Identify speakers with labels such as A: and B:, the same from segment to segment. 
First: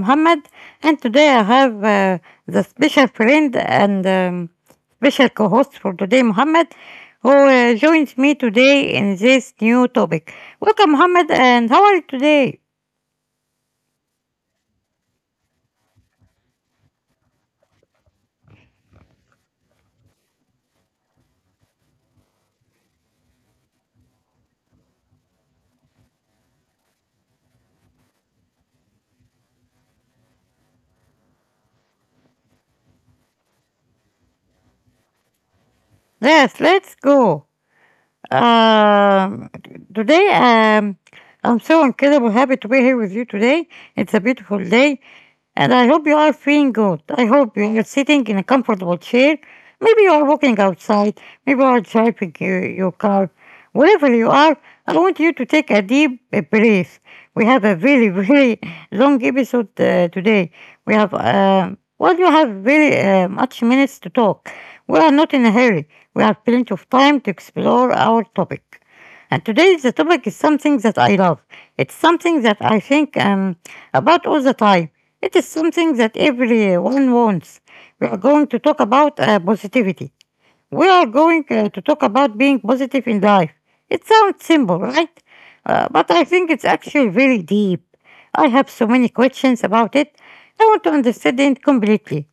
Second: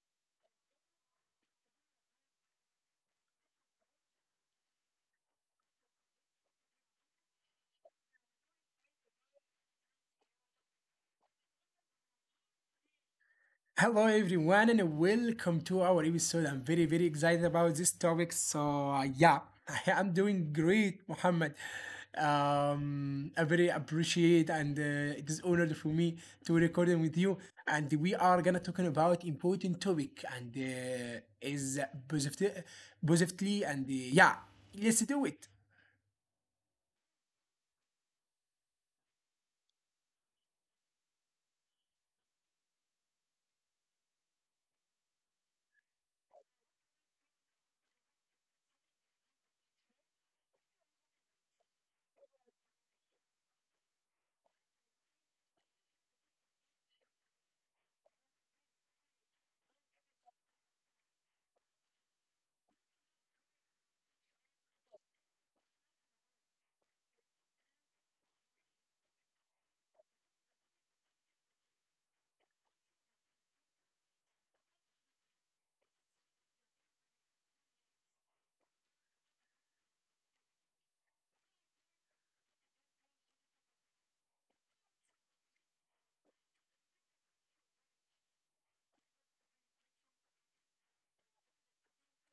A: Muhammad and today I have the special friend and special co-host for today, Muhammad, who joins me today in this new topic. Welcome Muhammad, and how are you today?
B: Hello everyone and welcome to our episode. I'm very very excited about this topic. So, yeah, I'm doing great, Muhammad. I very appreciate and it is honored for me to recording with you. And we are gonna talking about important topic and is positive, positively and yeah, let's do it.
A: Yes, let's go. Um, today I'm so incredibly happy to be here with you today. It's a beautiful day, and I hope you are feeling good. I hope you are sitting in a comfortable chair. Maybe you are walking outside. Maybe you are driving your car. Wherever you are, I want you to take a deep breath. We have a very, very long episode today. We have, well, you have very much minutes to talk. We are not in a hurry. We have plenty of time to explore our topic. And today the topic is something that I love. It's something that I think about all the time. It is something that everyone wants. We are going to talk about positivity. We are going to talk about being positive in life. It sounds simple, right? But I think it's actually very deep. I have so many questions about it. I want to understand it completely.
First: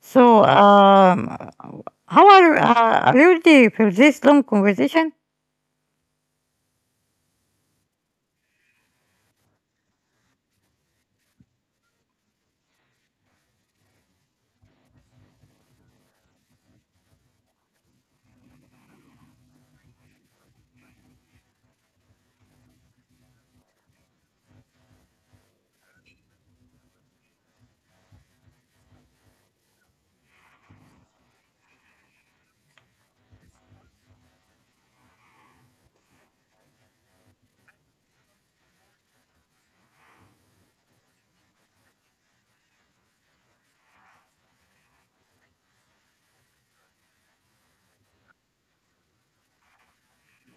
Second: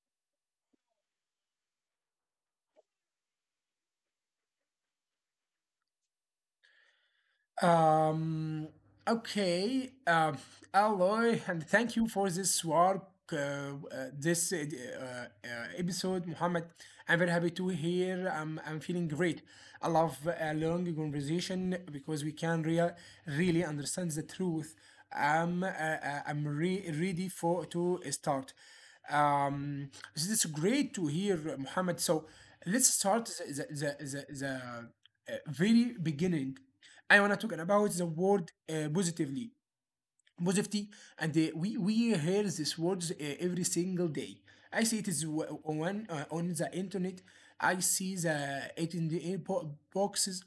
A: So, how are you ready for this long conversation?
B: Um, okay. Alloy, and thank you for this work, uh, uh, this episode, Muhammad. I'm very happy to hear. I'm feeling great. I love a long conversation because we can really understand the truth. I'm re ready for to start. Um, this is great to hear, Muhammad. So let's start the very beginning. I wanna talk about the word positivity, and we hear this words every single day. I see it is on the internet. I see the it in the inboxes.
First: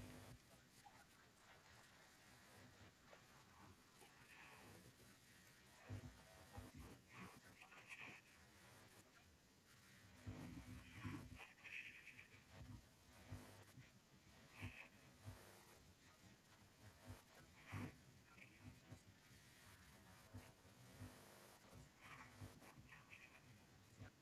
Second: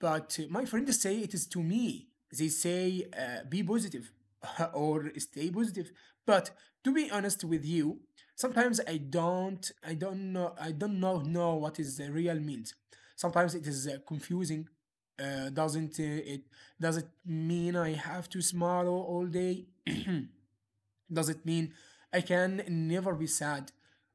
B: But my friends say it is to me. They say be positive or stay positive. But to be honest with you, sometimes I don't know what is the real means. Sometimes it is confusing. Doesn't it? Does it mean I have to smile all day? Does it mean I can never be sad?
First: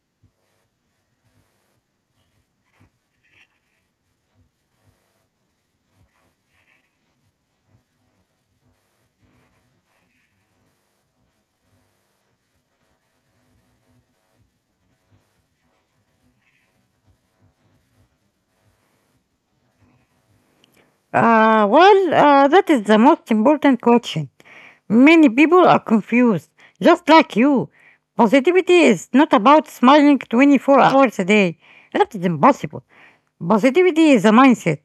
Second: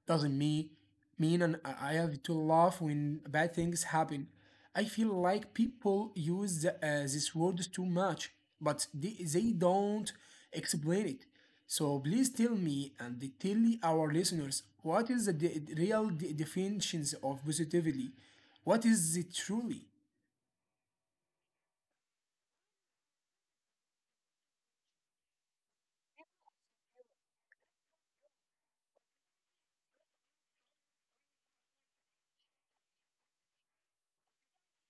B: Doesn't me mean and I have to laugh when bad things happen. I feel like people use this word too much, but they don't explain it. So please tell me and tell our listeners what is the real definitions of positivity? What is it truly?
A: That is the most important question. Many people are confused, just like you. Positivity is not about smiling 24 hours a day. That is impossible. Positivity is a mindset.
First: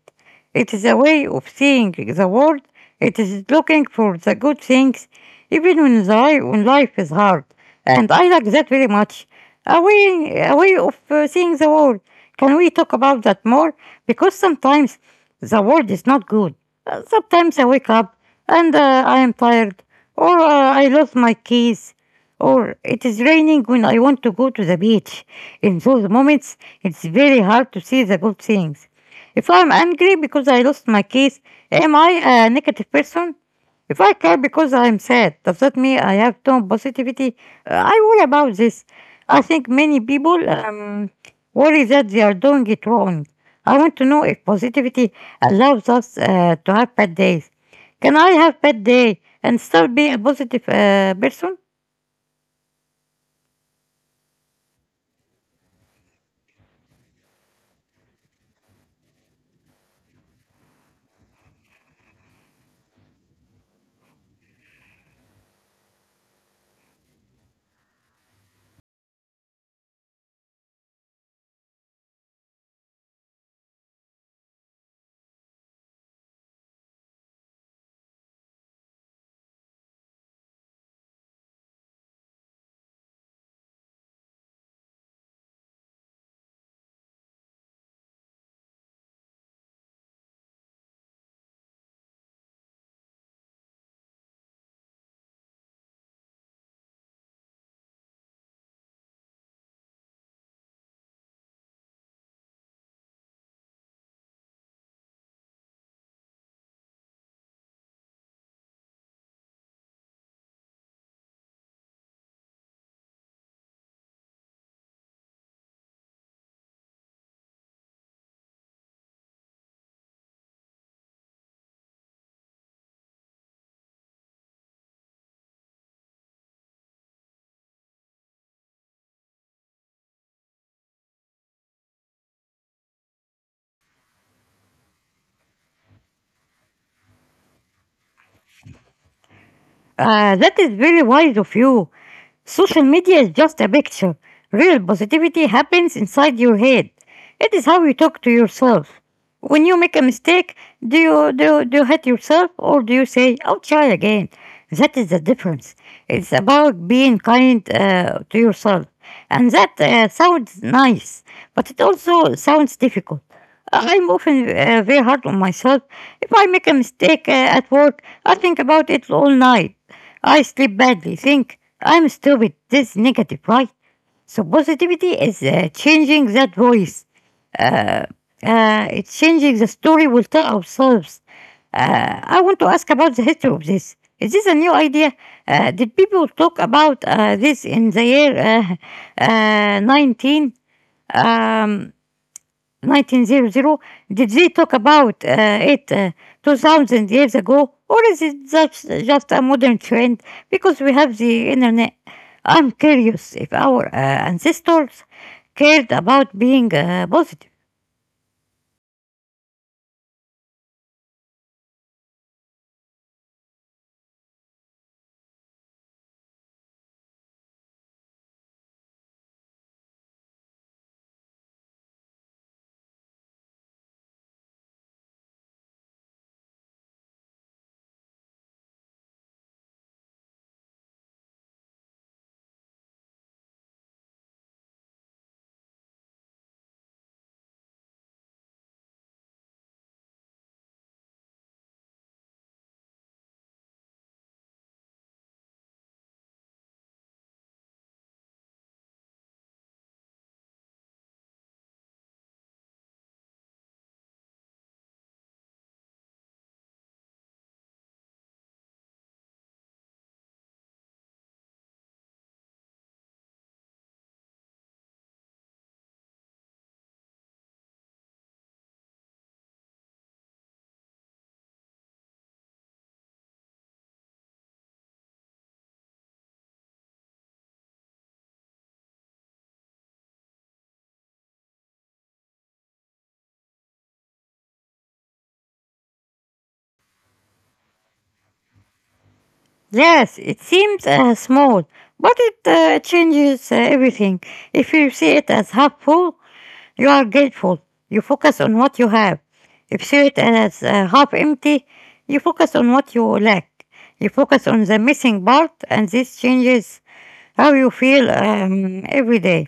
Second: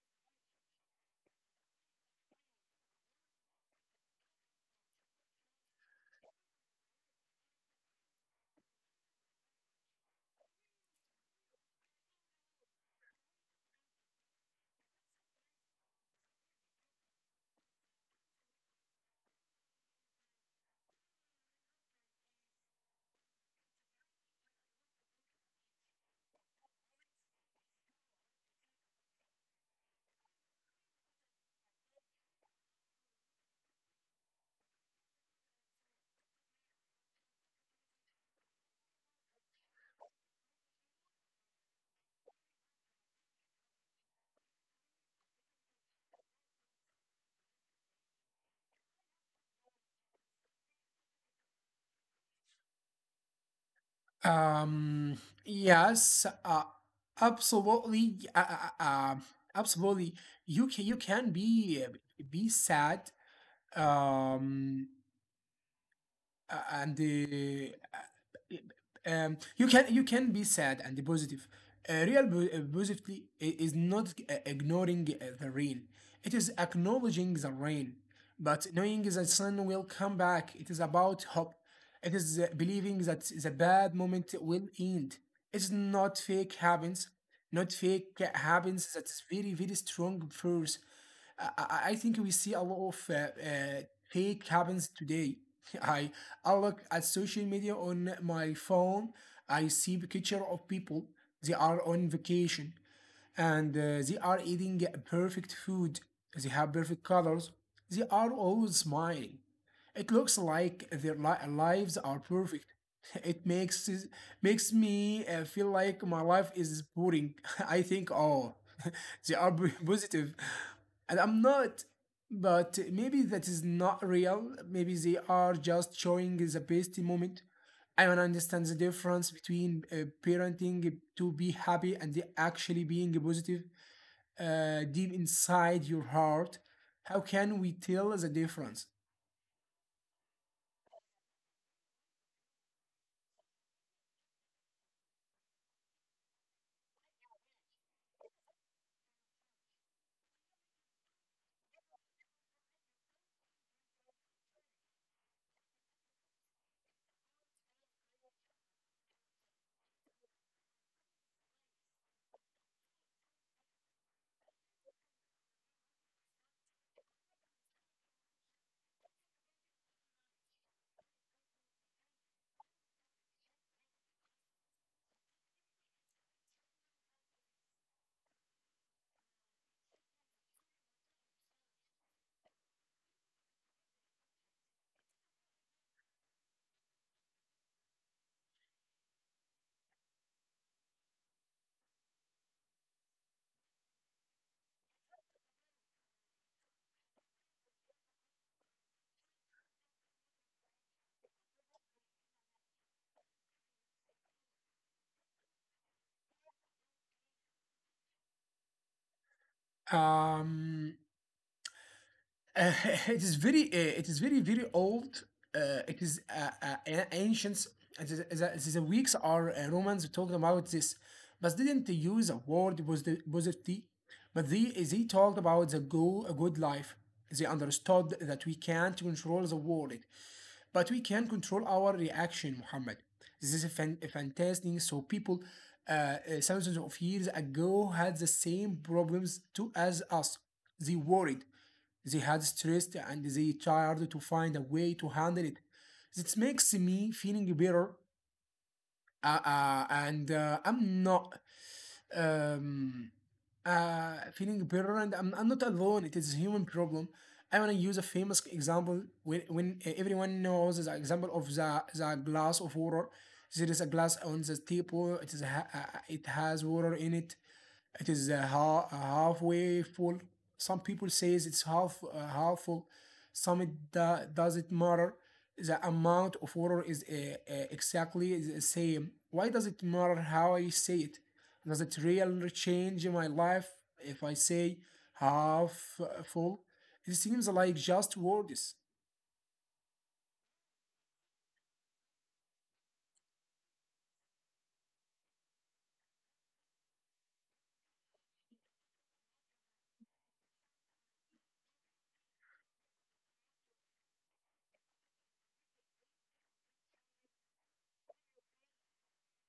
A: It is a way of seeing the world. It is looking for the good things, even when life is hard. And I like that very much. A way of seeing the world. Can we talk about that more? Because sometimes the world is not good. Sometimes I wake up and I am tired, or I lost my keys. Or it is raining when I want to go to the beach. In those moments, it's very hard to see the good things. If I'm angry because I lost my keys, am I a negative person? If I cry because I'm sad, does that mean I have no positivity? I worry about this. I think many people worry that they are doing it wrong. I want to know if positivity allows us to have bad days. Can I have bad day and still be a positive person?
B: Um, yes, absolutely, um, absolutely. You can be sad. Um, and you can be sad and positive. Real positivity is not ignoring the rain. It is acknowledging the rain, but knowing the sun will come back. It is about hope. It is believing that the bad moment will end. It's not fake happens, not fake happens. That is very very strong force. I think we see a lot of fake happens today. I I look at social media on my phone. I see picture of people. They are on vacation and they are eating perfect food. They have perfect colors. They are always smiling. It looks like their lives are perfect. It makes makes me feel like my life is boring. I think, oh, they are positive, and I'm not. But maybe that is not real. Maybe they are just showing the best moment. I don't understand the difference between parenting to be happy and actually being positive deep inside your heart. How can we tell the difference?
A: That is very wise of you. Social media is just a picture. Real positivity happens inside your head. It is how you talk to yourself. When you make a mistake, do you hate yourself or do you say, I'll try again? That is the difference. It's about being kind to yourself. And that sounds nice, but it also sounds difficult. I'm often very hard on myself. If I make a mistake at work, I think about it all night. I sleep badly, think, I'm stupid, this is negative, right? So positivity is changing that voice. Uh, it's changing the story we'll tell ourselves. I want to ask about the history of this. Is this a new idea? Did people talk about this in the year 19? Um, 1900, did we talk about it 2000 years ago, or is it just a modern trend because we have the internet? I'm curious if our ancestors cared about being positive.
B: Um, it is very, uh, it is very, very old. It is ancient. It is, the Greeks or Romans talked about this, but didn't use a word positivity. But they talked about a good life. They understood that we can't control the world but we can control our reaction, Muhammad. This is a fantastic. So people thousands of years ago had the same problems to as us. They worried, they had stressed, and they tried to find a way to handle it. This makes me feeling better, and I'm not. Um, Feeling better, and I'm not alone. It is a human problem. I want to use a famous example when everyone knows the example of the glass of water. There is a glass on the table. It has water in it. It is a halfway full. Some people says it's half full. Some, it doesn't matter. The amount of water is exactly the same. Why does it matter how I say it? Does it really change my life if I say half full? It seems like just words.
A: Yes, it seems small, but it changes everything. If you see it as half full, you are grateful. You focus on what you have. If you see it as half empty, you focus on what you lack. You focus on the missing part, and this changes how you feel every day.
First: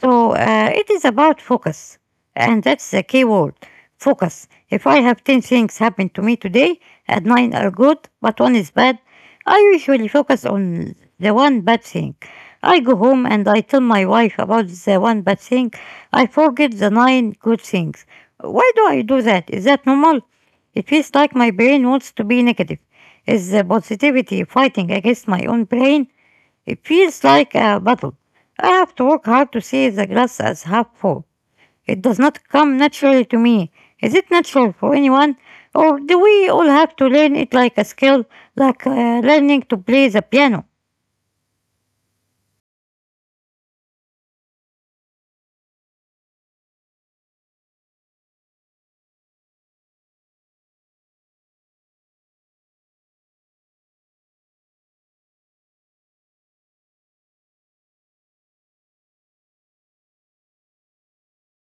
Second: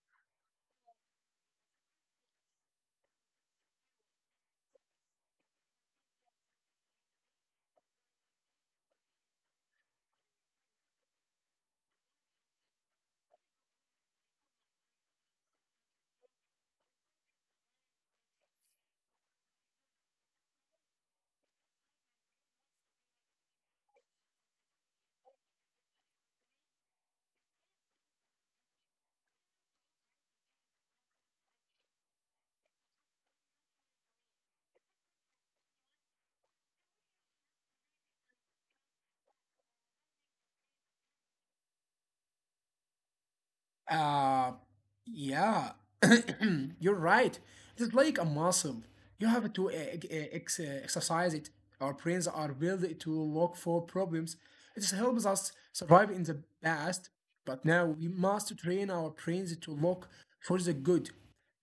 A: So it is about focus, and that's the key word focus. If I have 10 things happen to me today and 9 are good, but one is bad, I usually focus on the one bad thing. I go home and I tell my wife about the one bad thing. I forget the 9 good things. Why do I do that? Is that normal? It feels like my brain wants to be negative. Is the positivity fighting against my own brain? It feels like a battle. I have to work hard to see the glass as half full. It does not come naturally to me. Is it natural for anyone? Or do we all have to learn it like a skill, like learning to play the piano?
B: Uh, yeah, you're right. It's like a muscle. You have to exercise it. Our brains are built to look for problems. It helps us survive in the past, but now we must train our brains to look for the good.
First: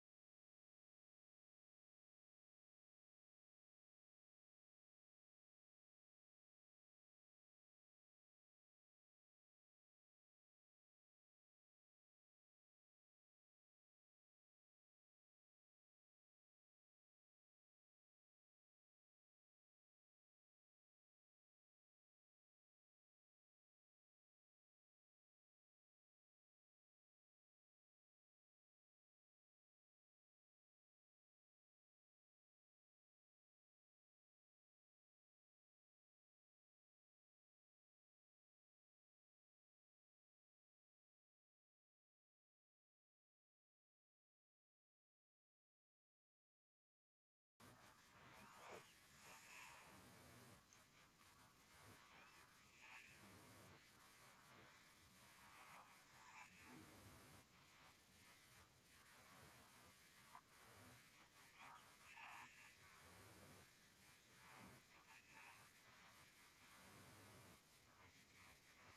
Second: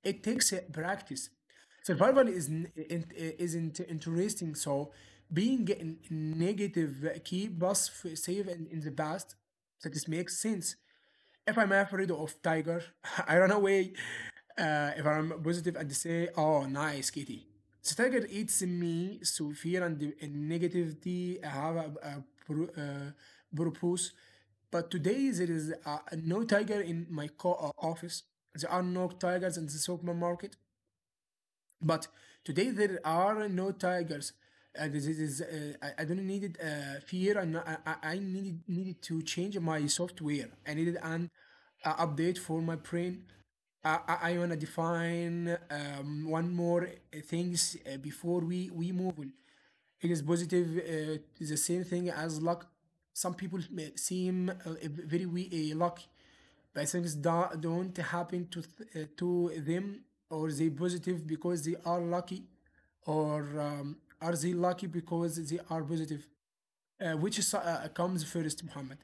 B: It takes practice. Survival is n- eh, in- isn't interesting, so being negative keep us safe in the past. That this makes sense if I'm afraid of tiger, I run away. If I'm positive and say, oh, nice kitty. The tiger eats me, so fear and negativity have a purpose. But today there is no tiger in my office. There are no tigers in the supermarket. But today there are no tigers. And I don't needed fear, and I needed to change my software. I needed an update for my brain. I wanna define one more things before we move on. It is positive. The same thing as luck. Some people may seem very lucky, but things don't happen to to them, or they positive because they are lucky, or are they lucky because they are positive? Which comes first, Muhammad?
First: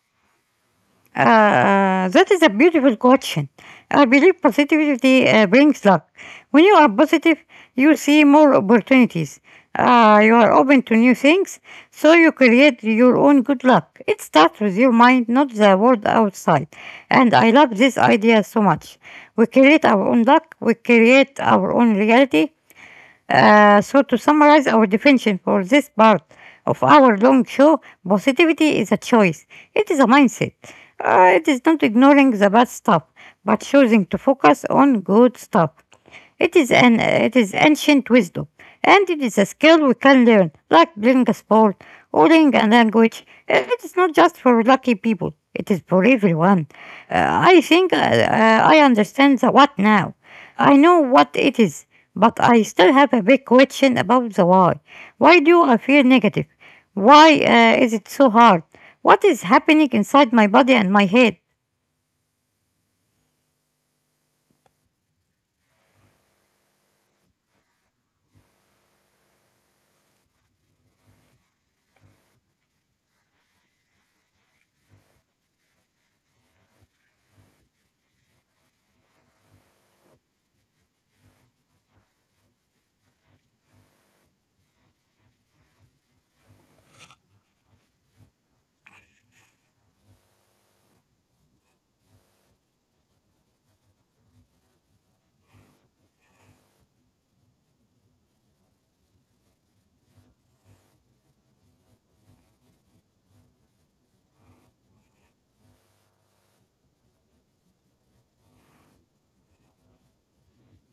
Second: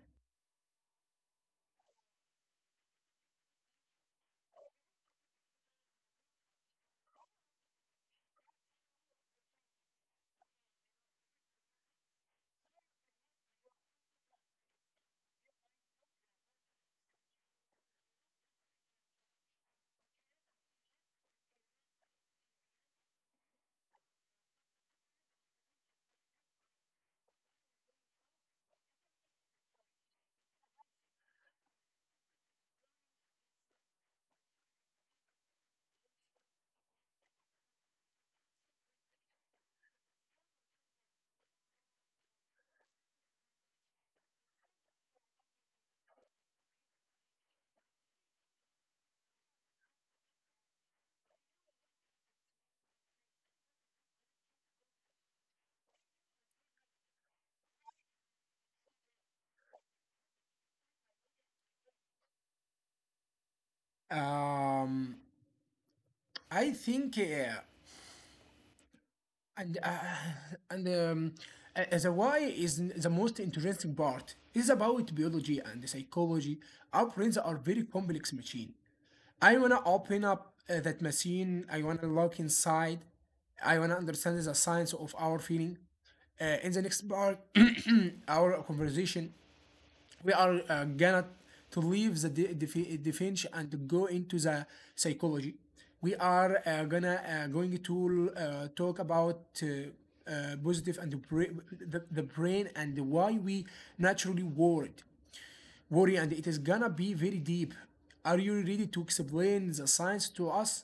A: That is a beautiful question. I believe positivity brings luck. When you are positive, you see more opportunities. You are open to new things, so you create your own good luck. It starts with your mind, not the world outside. And I love this idea so much. We create our own luck, we create our own reality, so, to summarize our definition for this part of our long show, positivity is a choice. It is a mindset. It is not ignoring the bad stuff, but choosing to focus on good stuff. It is ancient wisdom, and it is a skill we can learn, like playing a sport or learning a language. It is not just for lucky people; it is for everyone. I understand the what now. I know what it is, but I still have a big question about the why. Why do I feel negative? Why is it so hard? What is happening inside my body and my head?
B: Um, I think. And and um, the why is the most interesting part. It's about biology and psychology. Our brains are very complex machine. I wanna open up that machine. I wanna look inside. I wanna understand the science of our feeling. In the next part, our conversation, we are gonna to leave the defense and go into the psychology. We are gonna going to talk about positive and the brain and why we naturally worried worry, and it is gonna be very deep. Are you ready to explain the science to us?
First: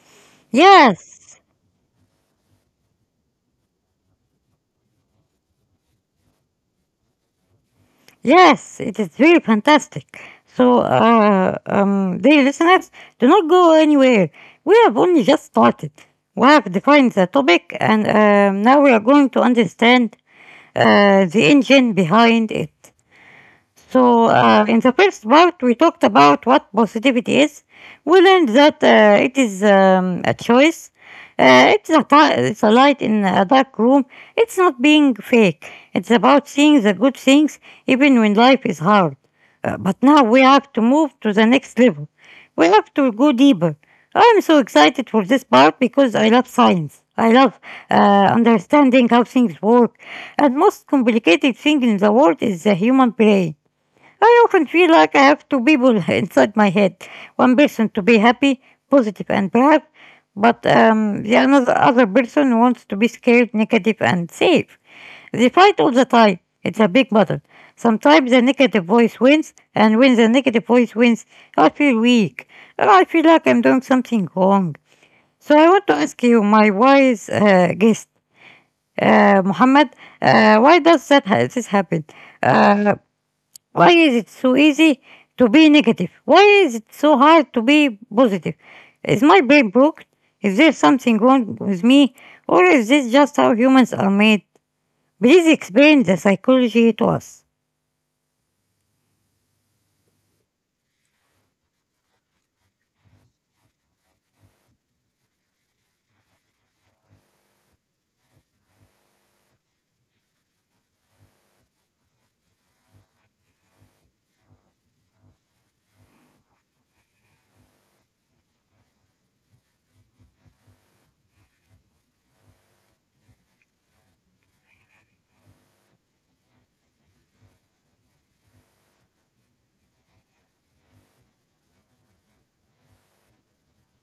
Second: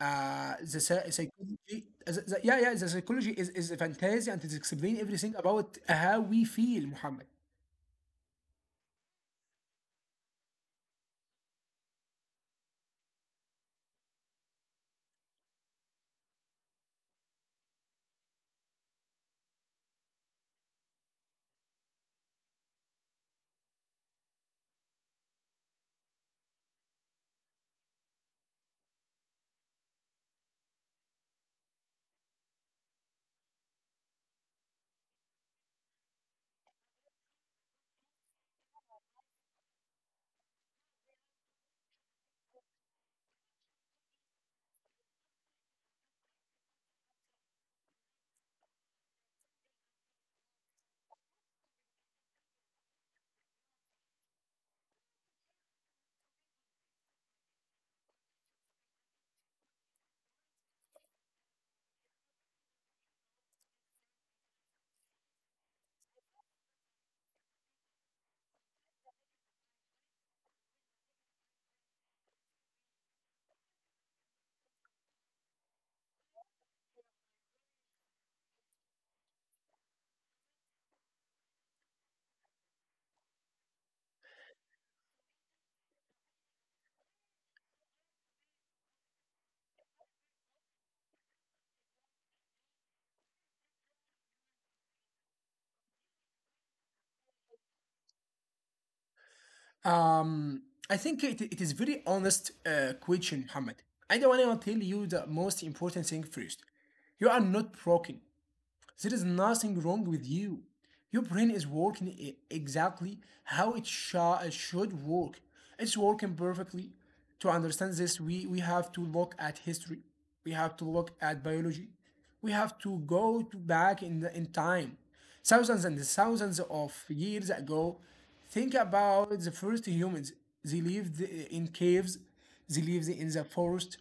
B: The
A: Yes,
B: psychology, yeah, yeah, the psychology is a fantasy and it explains everything about how we feel, Muhammad.
A: yes, it is really fantastic. So, dear listeners, do not go anywhere. We have only just started. We have defined the topic, and now we are going to understand the engine behind it. So, in the first part, we talked about what positivity is. We learned that it is a choice. It's a light in a dark room. It's not being fake. It's about seeing the good things even when life is hard. But now we have to move to the next level. We have to go deeper. I'm so excited for this part because I love science. I love uh, understanding how things work. And most complicated thing in the world is the human brain. I often feel like I have two people inside my head. One person to be happy, positive, and proud, but the another other person wants to be scared, negative, and safe. They fight all the time. It's a big battle. Sometimes the negative voice wins, and when the negative voice wins, I feel weak. Or I feel like I'm doing something wrong. So I want to ask you, my wise guest, Muhammad, why does this happen? Uh, why is it so easy to be negative? Why is it so hard to be positive? Is my brain broken? Is there something wrong with me? Or is this just how humans are made? Please explain the psychology to us.
B: Um, I think it is very honest question, Muhammad. I don't want to tell you the most important thing first. You are not broken. There is nothing wrong with you. Your brain is working exactly how it should work. It's working perfectly. To understand this, we have to look at history. We have to look at biology. We have to go to back in time. Thousands and thousands of years ago, think about the first humans. They lived in caves, they lived in the forest,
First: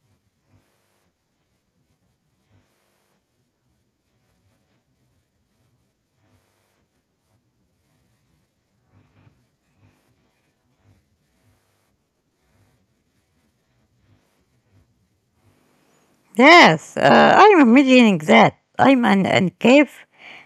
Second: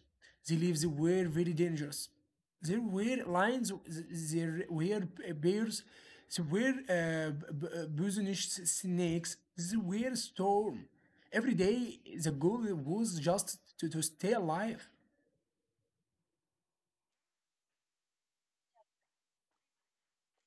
B: they lived were very dangerous there were lines, there were bears, there were poisonous snakes, there were storm. Every day, the goal was just to, stay alive.
A: Yes, I'm imagining that. I'm an cave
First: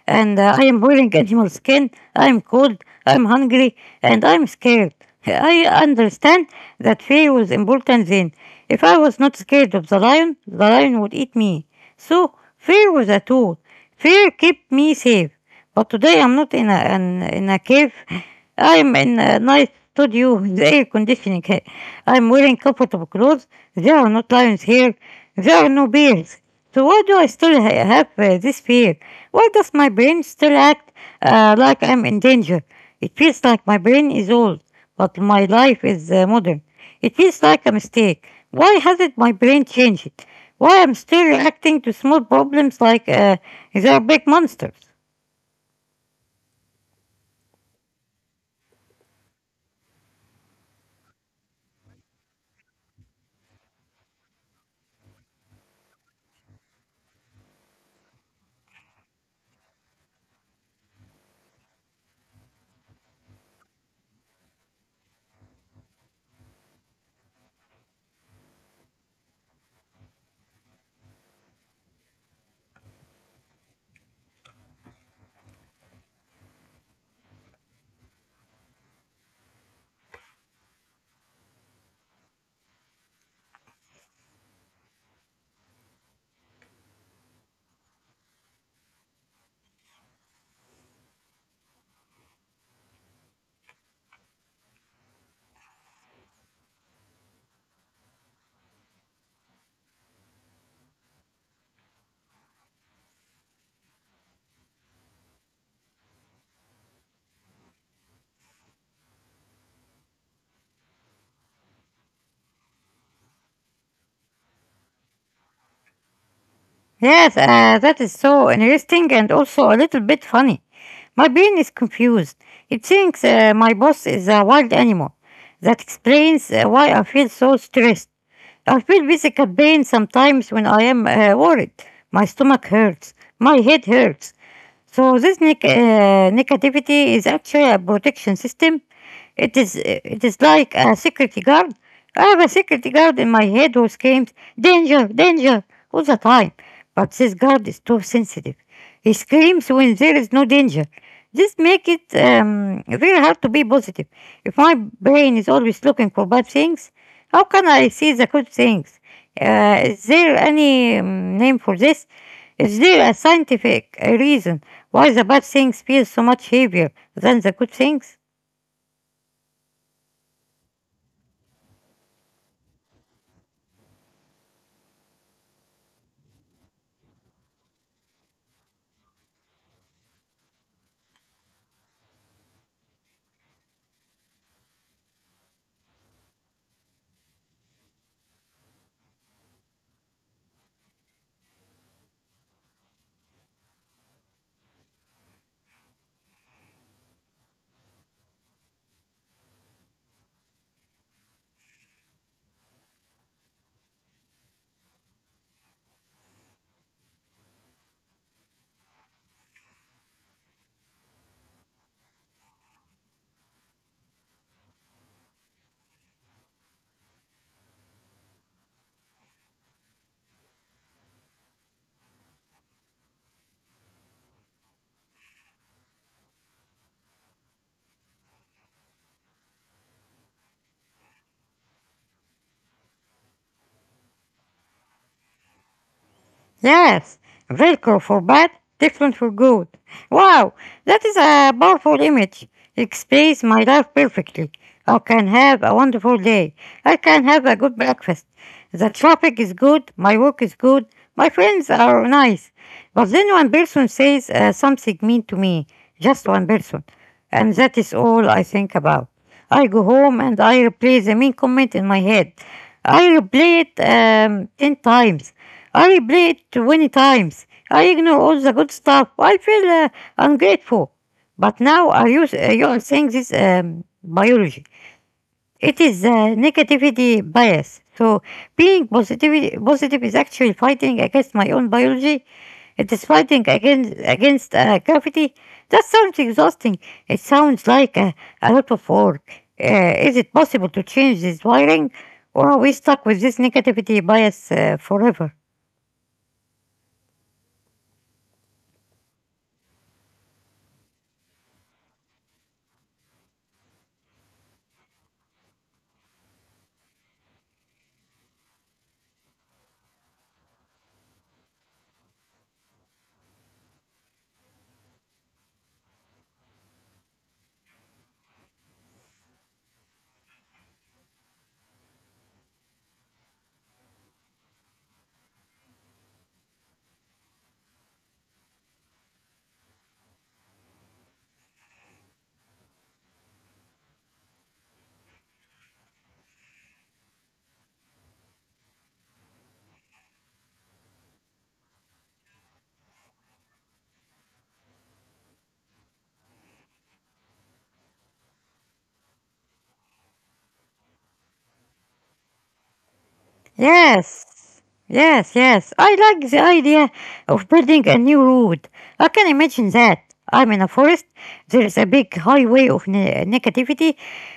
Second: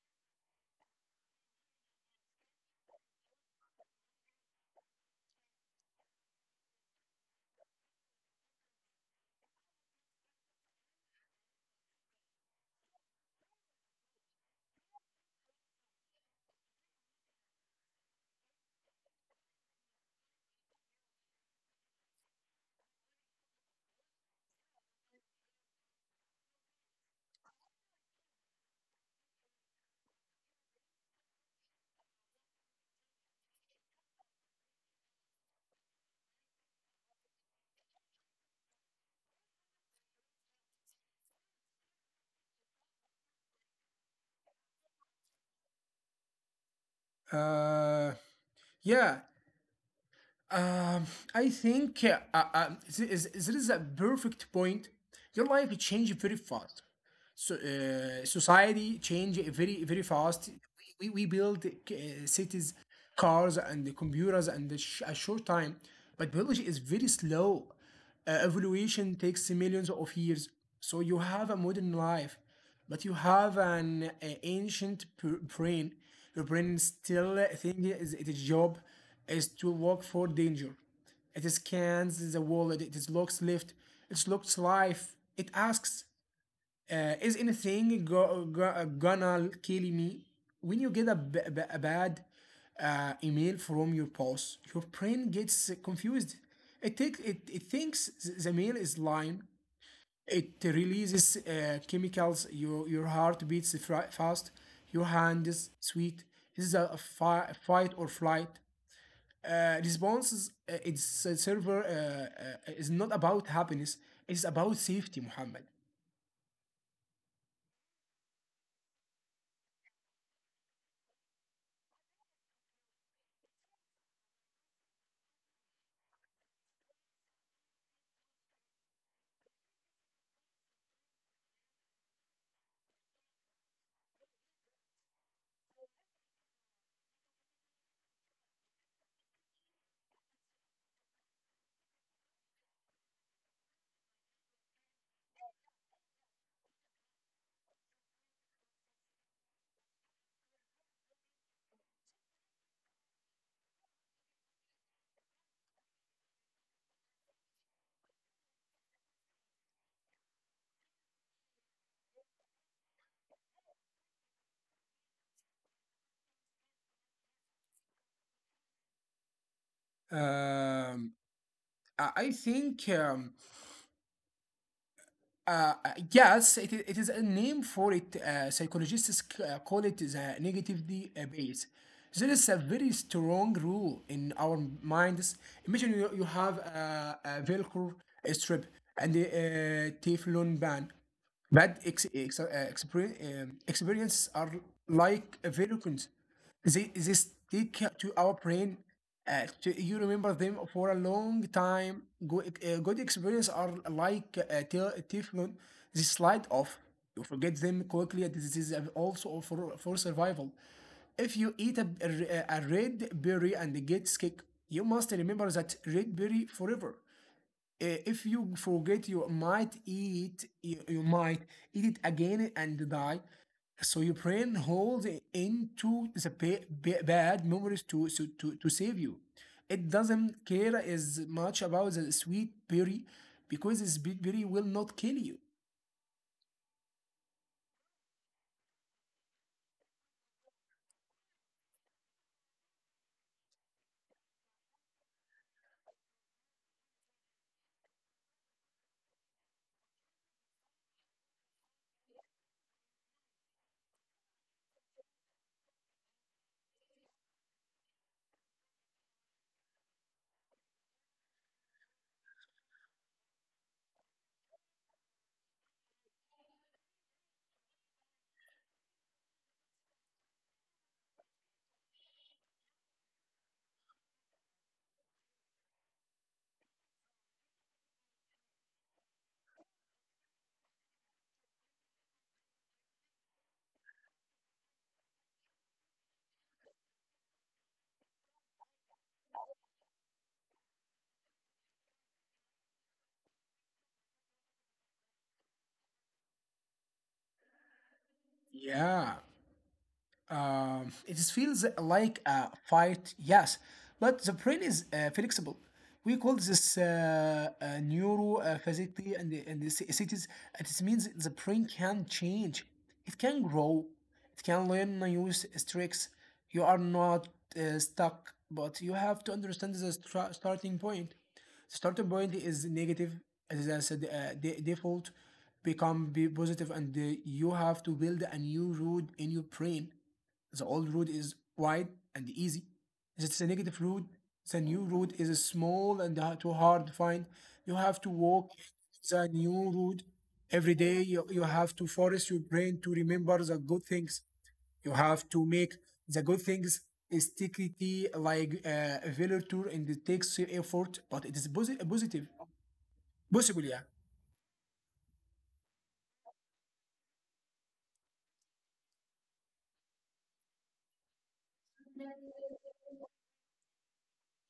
A: and I am wearing animal skin. I'm cold, I'm hungry, and I'm scared. I understand that fear was important then. If I was not scared of the lion would eat me. So, fear was a tool. Fear kept me safe. But today I'm not in in a cave. I'm in a nice studio with air conditioning. I'm wearing comfortable clothes. There are no lions here. There are no bears. So why do I still have this fear? Why does my brain still act like I'm in danger? It feels like my brain is old, but my life is modern. It feels like a mistake. Why hasn't my brain changed it? Why I'm still reacting to small problems like they're big monsters?
B: Uh, yeah, um, I think there is a perfect point. Your life changed very fast. So, society change very very fast. We build cities, cars, and the computers, and a short time. But biology is very slow. Evolution takes millions of years. So you have a modern life, but you have an ancient brain. Your brain still thinking is its job is to work for danger. It scans the world. It looks left. It looks life. It asks. Is anything gonna kill me? When you get a bad email from your boss, your brain gets confused. It thinks the mail is lying. It releases chemicals. Your heart beats fast. Your hand is sweet. This is a fight or flight responses. It's a server is not about happiness. It's about safety, Muhammad.
A: Yes, that is so interesting and also a little bit funny. My brain is confused. It thinks my boss is a wild animal. That explains why I feel so stressed. I feel physical pain sometimes when I am worried. My stomach hurts. My head hurts. So this negativity is actually a protection system. It is like a security guard. I have a security guard in my head who screams danger, danger all the time, but this guard is too sensitive. He screams when there is no danger. This makes it very hard to be positive. If my brain is always looking for bad things, how can I see the good things? Is there any name for this? Is there a scientific reason why the bad things feel so much heavier than the good things?
B: Um, I think yes, it is a name for it. Psychologists call it the negativity base. There is a very strong rule in our minds. Imagine you have a Velcro strip and a Teflon pan. Bad experiences are like a virus. They stick to our brain. You remember them for a long time. Good experiences are like Teflon. They slide off. You forget them quickly. And this is also for, survival. If you eat a red berry and it gets sick, you must remember that red berry forever. If you forget, you might eat it again and die. So your brain holds it into the bad memories so to save you. It doesn't care as much about the sweet berry because the sweet berry will not kill you.
A: Yes, Velcro for bad, different for good. Wow, that is a powerful image. Explains my life perfectly. I can have a wonderful day. I can have a good breakfast. The traffic is good, my work is good, my friends are nice. But then one person says something mean to me, just one person. And that is all I think about. I go home and I replay the mean comment in my head. I replay it 10 times. I replay it 20 times. I ignore all the good stuff. I feel ungrateful. But now I use, you are saying this biology. It is negativity bias. So being positive is actually fighting against my own biology. It is fighting against gravity. That sounds exhausting. It sounds like a lot of work. Is it possible to change this wiring, or are we stuck with this negativity bias forever?
B: Yeah. It feels like a fight, yes, but the brain is flexible. We call this neurophysicity, and it is means the brain can change. It can grow. It can learn tricks. You are not stuck, but you have to understand the starting point. The starting point is negative, as I said, default become be positive, and you have to build a new road in your brain. The old road is wide and easy. It's a negative road. The new road is small and too hard to find. You have to walk the new road every day. You have to force your brain to remember the good things. You have to make the good things sticky like a velour tour, and it takes effort, but it is positive. Possible, yeah.
A: Yes, yes, yes. I like the idea of building a new road. I can imagine that. I'm in a forest, there is a big highway of negativity,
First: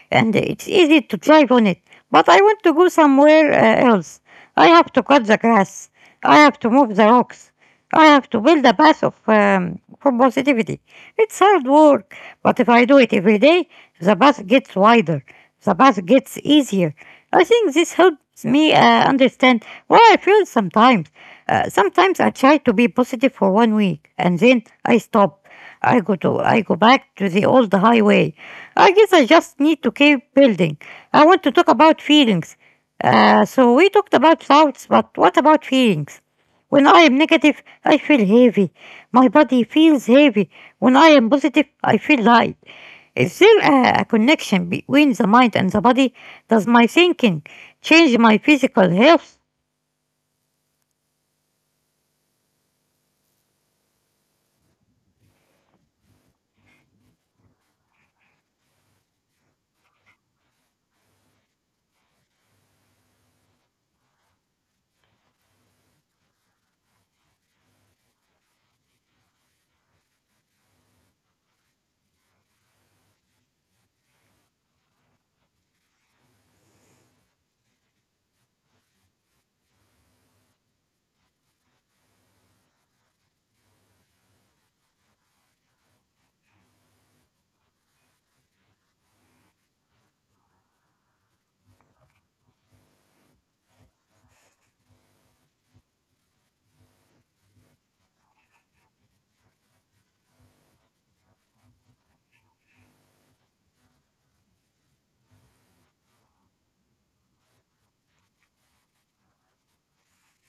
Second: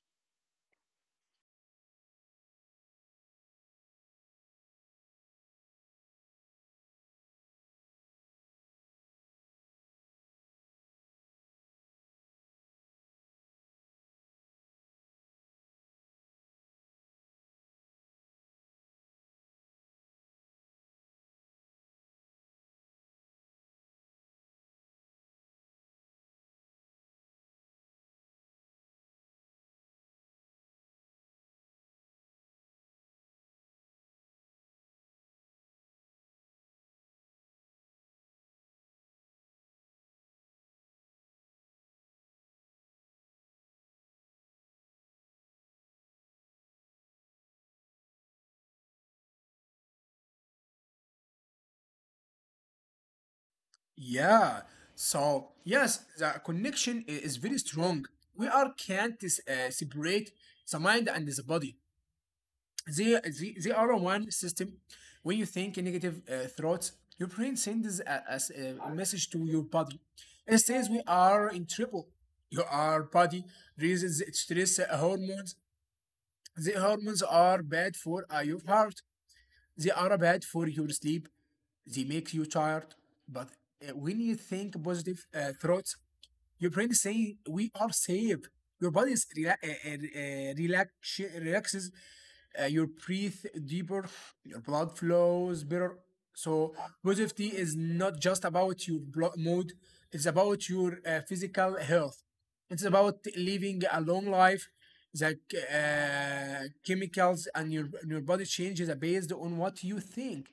A: and it's easy to drive on it. But I want to go somewhere else. I have to cut the grass, I have to move the rocks, I have to build a path of, from positivity. It's hard work, but if I do it every day, the path gets wider, the path gets easier. I think this helps me understand what I feel sometimes. Sometimes I try to be positive for 1 week, and then I stop. I go back to the old highway. I guess I just need to keep building. I want to talk about feelings. So we talked about thoughts, but what about feelings? When I am negative, I feel heavy. My body feels heavy. When I am positive, I feel light. Is there a connection between the mind and the body? Does my thinking change my physical health?
B: Yeah. So yes, the connection is very strong. We are can't s- separate the mind and the body. They are one system. When you think negative thoughts, your brain sends a message to your body. It says, we are in trouble. Your our body releases stress hormones. The hormones are bad for your heart. They are bad for your sleep. They make you tired. But when you think positive thoughts, your brain say we are safe. Your body relaxes. You breathe deeper, your blood flows better. So positivity is not just about your mood; it's about your physical health. It's about living a long life. The chemicals and your body changes are based on what you think.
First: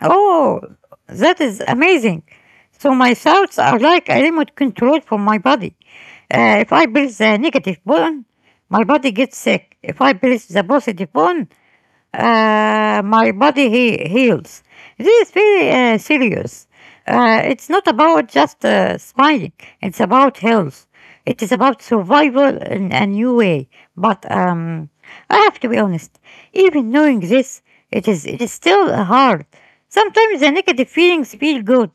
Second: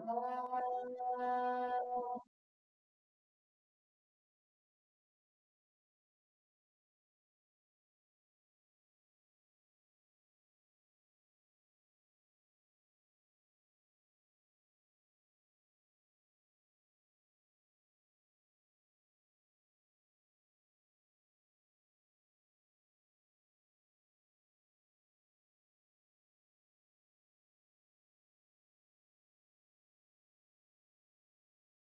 A: Oh, that is amazing. So my thoughts are like a remote control for my body. If I press the negative button, my body gets sick. If I press the positive button, my body heals. This is very serious. It's not about just smiling, it's about health. It is about survival in a new way. But I have to be honest, even knowing this, it is still hard. Sometimes the negative feelings feel good.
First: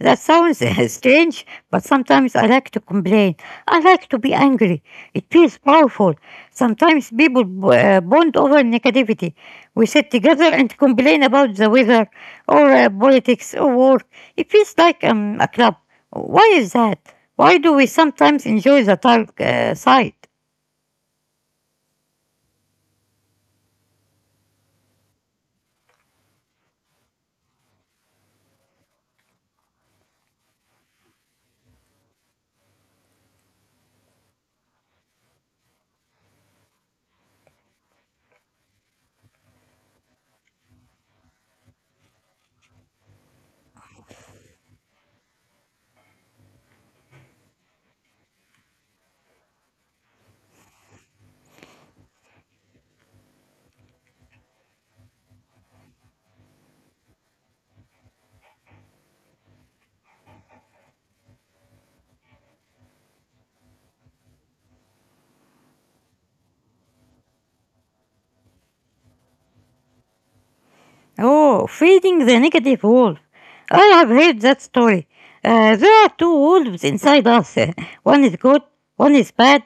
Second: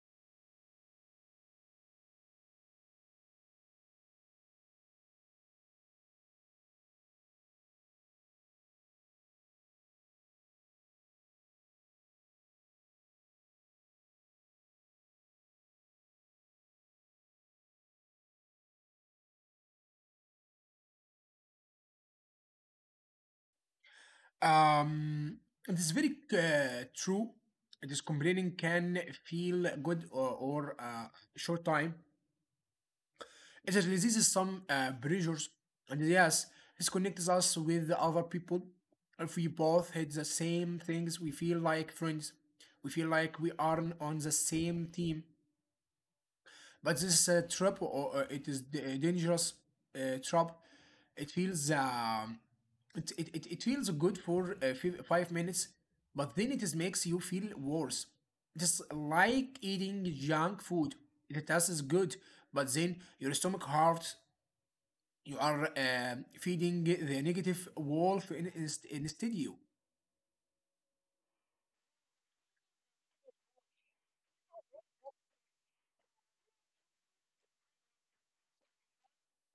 A: That sounds strange, but sometimes I like to complain. I like to be angry. It feels powerful. Sometimes people bond over negativity. We sit together and complain about the weather, or politics, or war. It feels like a club. Why is that? Why do we sometimes enjoy the dark side?
B: Um, it is very true. This complaining can feel good, or short time. It is releases some pressures, and yes, this connects us with the other people. If we both hate the same things, we feel like friends. We feel like we are on the same team. But this trap, or it is a dangerous trap. It feels it, it, it, it feels good for 5 minutes, but then it is makes you feel worse. It's like eating junk food. It tastes good, but then your stomach hurts. You are feeding the negative wolf instead you.
A: Oh, feeding the negative wolf. I have heard that story. There are two wolves inside us. One is good, one is bad.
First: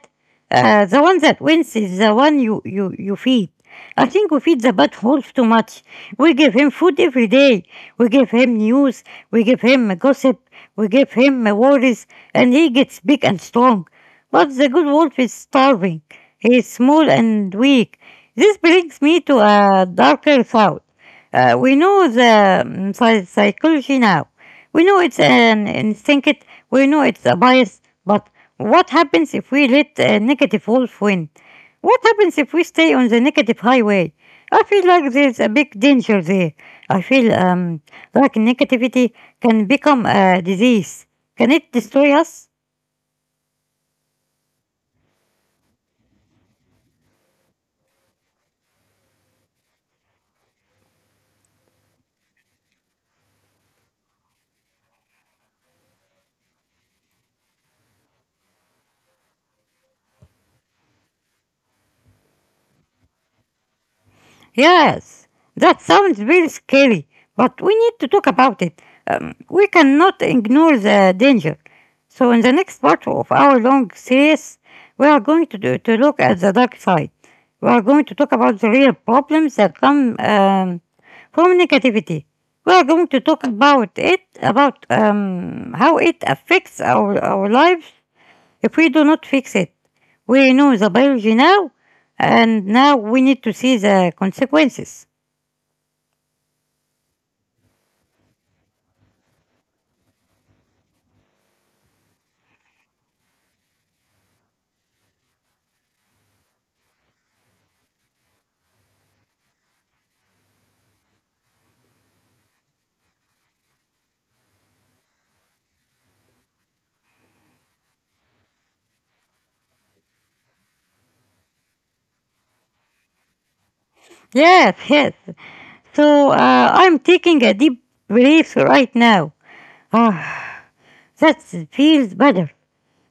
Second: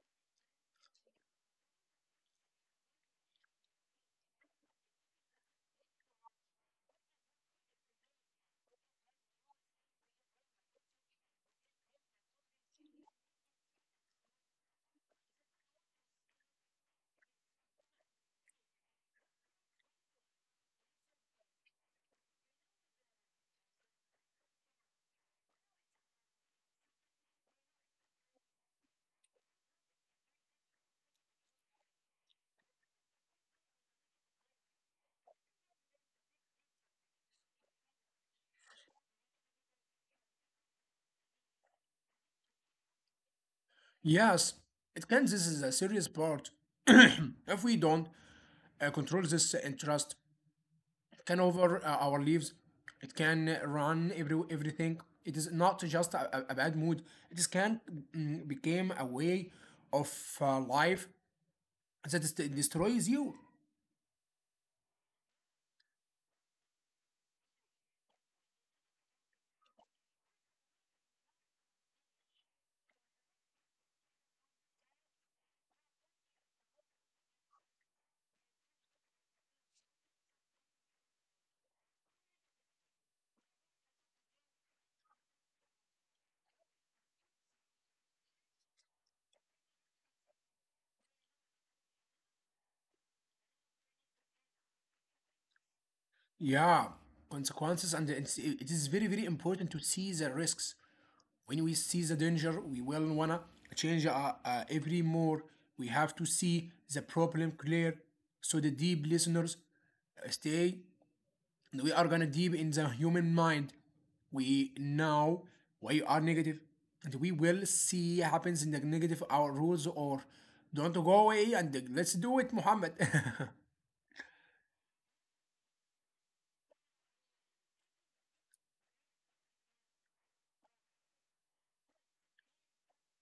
A: The one that wins is the one you feed. I think we feed the bad wolf too much. We give him food every day. We give him news. We give him gossip. We give him worries. And he gets big and strong. But the good wolf is starving. He is small and weak. This brings me to a darker thought. We know the psychology now. We know it's an instinct. We know it's a bias. But what happens if we let a negative wolf win? What happens if we stay on the negative highway? I feel like there's a big danger there. I feel like negativity can become a disease. Can it destroy us?
B: Yes, it can. This is a serious part. If we don't control this interest, it can over our lives. It can run everything. It is not just a bad mood. It is can became a way of life that is, destroys you.
A: Yes, that sounds very scary, but we need to talk about it. We cannot ignore the danger. So, in the next part of our long series, we are going to look at the dark side. We are going to talk about the real problems that come from negativity. We are going to talk about about how it affects our lives if we do not fix it. We know the biology now, and now we need to see the consequences.
B: Yeah, consequences, and it is very very important to see the risks. When we see the danger, we will wanna change every more. We have to see the problem clear, so the deep listeners stay. We are gonna deep in the human mind. We know why you are negative, and we will see happens in the negative our rules or don't go away, and let's do it, Muhammad.
A: Yes, yes. So I'm taking a deep breath right now. Ah, that feels better.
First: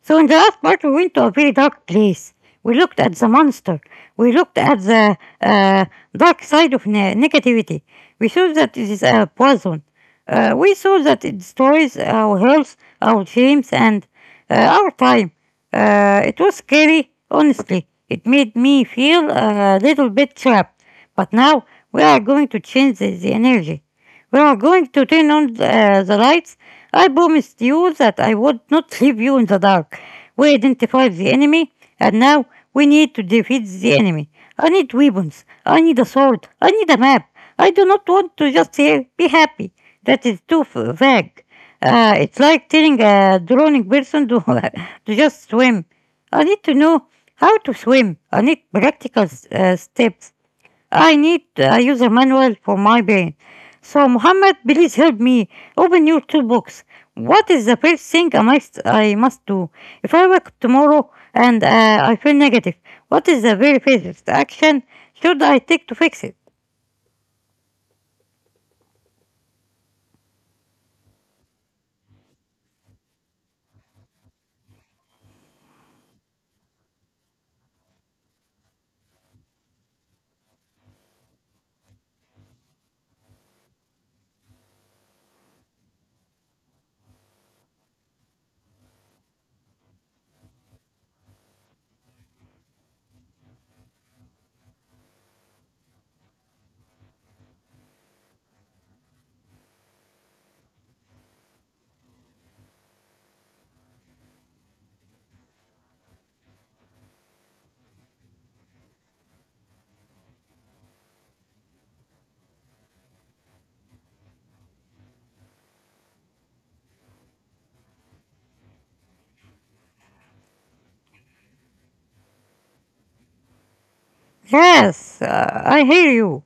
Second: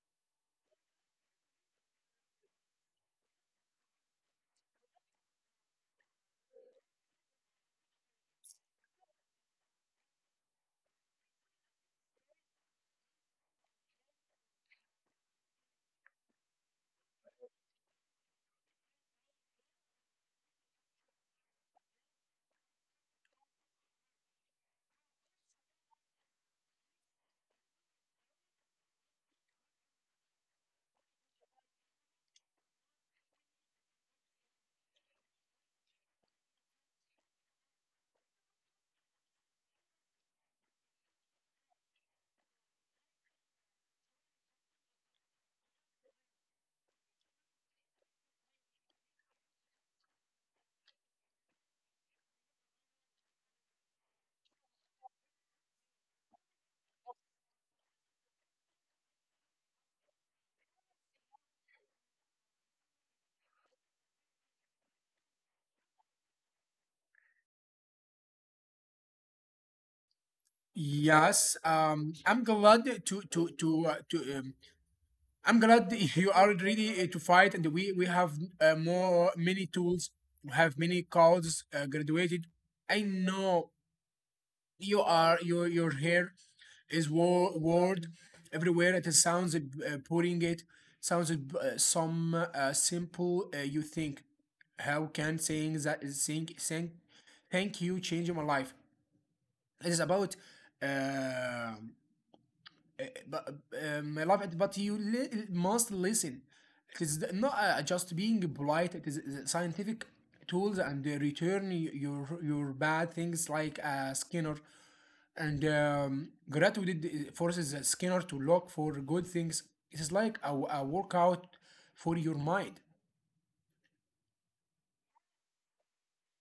A: So in the last part, we went to a very dark place. We looked at the monster. We looked at the dark side of negativity. We saw that it is a poison. We saw that it destroys our health, our dreams, and our time. It was scary, honestly. It made me feel a little bit trapped. But now we are going to change the energy. We are going to turn on the lights. I promised you that I would not leave you in the dark. We identified the enemy, and now we need to defeat the enemy. I need weapons. I need a sword. I need a map. I do not want to just say, be happy. That is too vague. It's like telling a drowning person to just swim. I need to know how to swim. I need practical steps. I need a user manual for my brain. So, Mohammed, please help me. Open your toolbox. What is the first thing I must do? If I wake up tomorrow and I feel negative, what is the very first action should I take to fix it?
B: Yes, I'm glad you are ready to fight, and we have more many tools. We have many codes graduated. I know you are your hair is word everywhere. It sounds putting it sounds some simple. You think, how can saying that saying saying thank you change my life? It is about. Um but I love it, but you must listen. It is not just being polite. It is the scientific tools, and they return your bad things like Skinner and gratitude forces Skinner to look for good things. It is like a workout for your mind.
A: Yes, I hear you.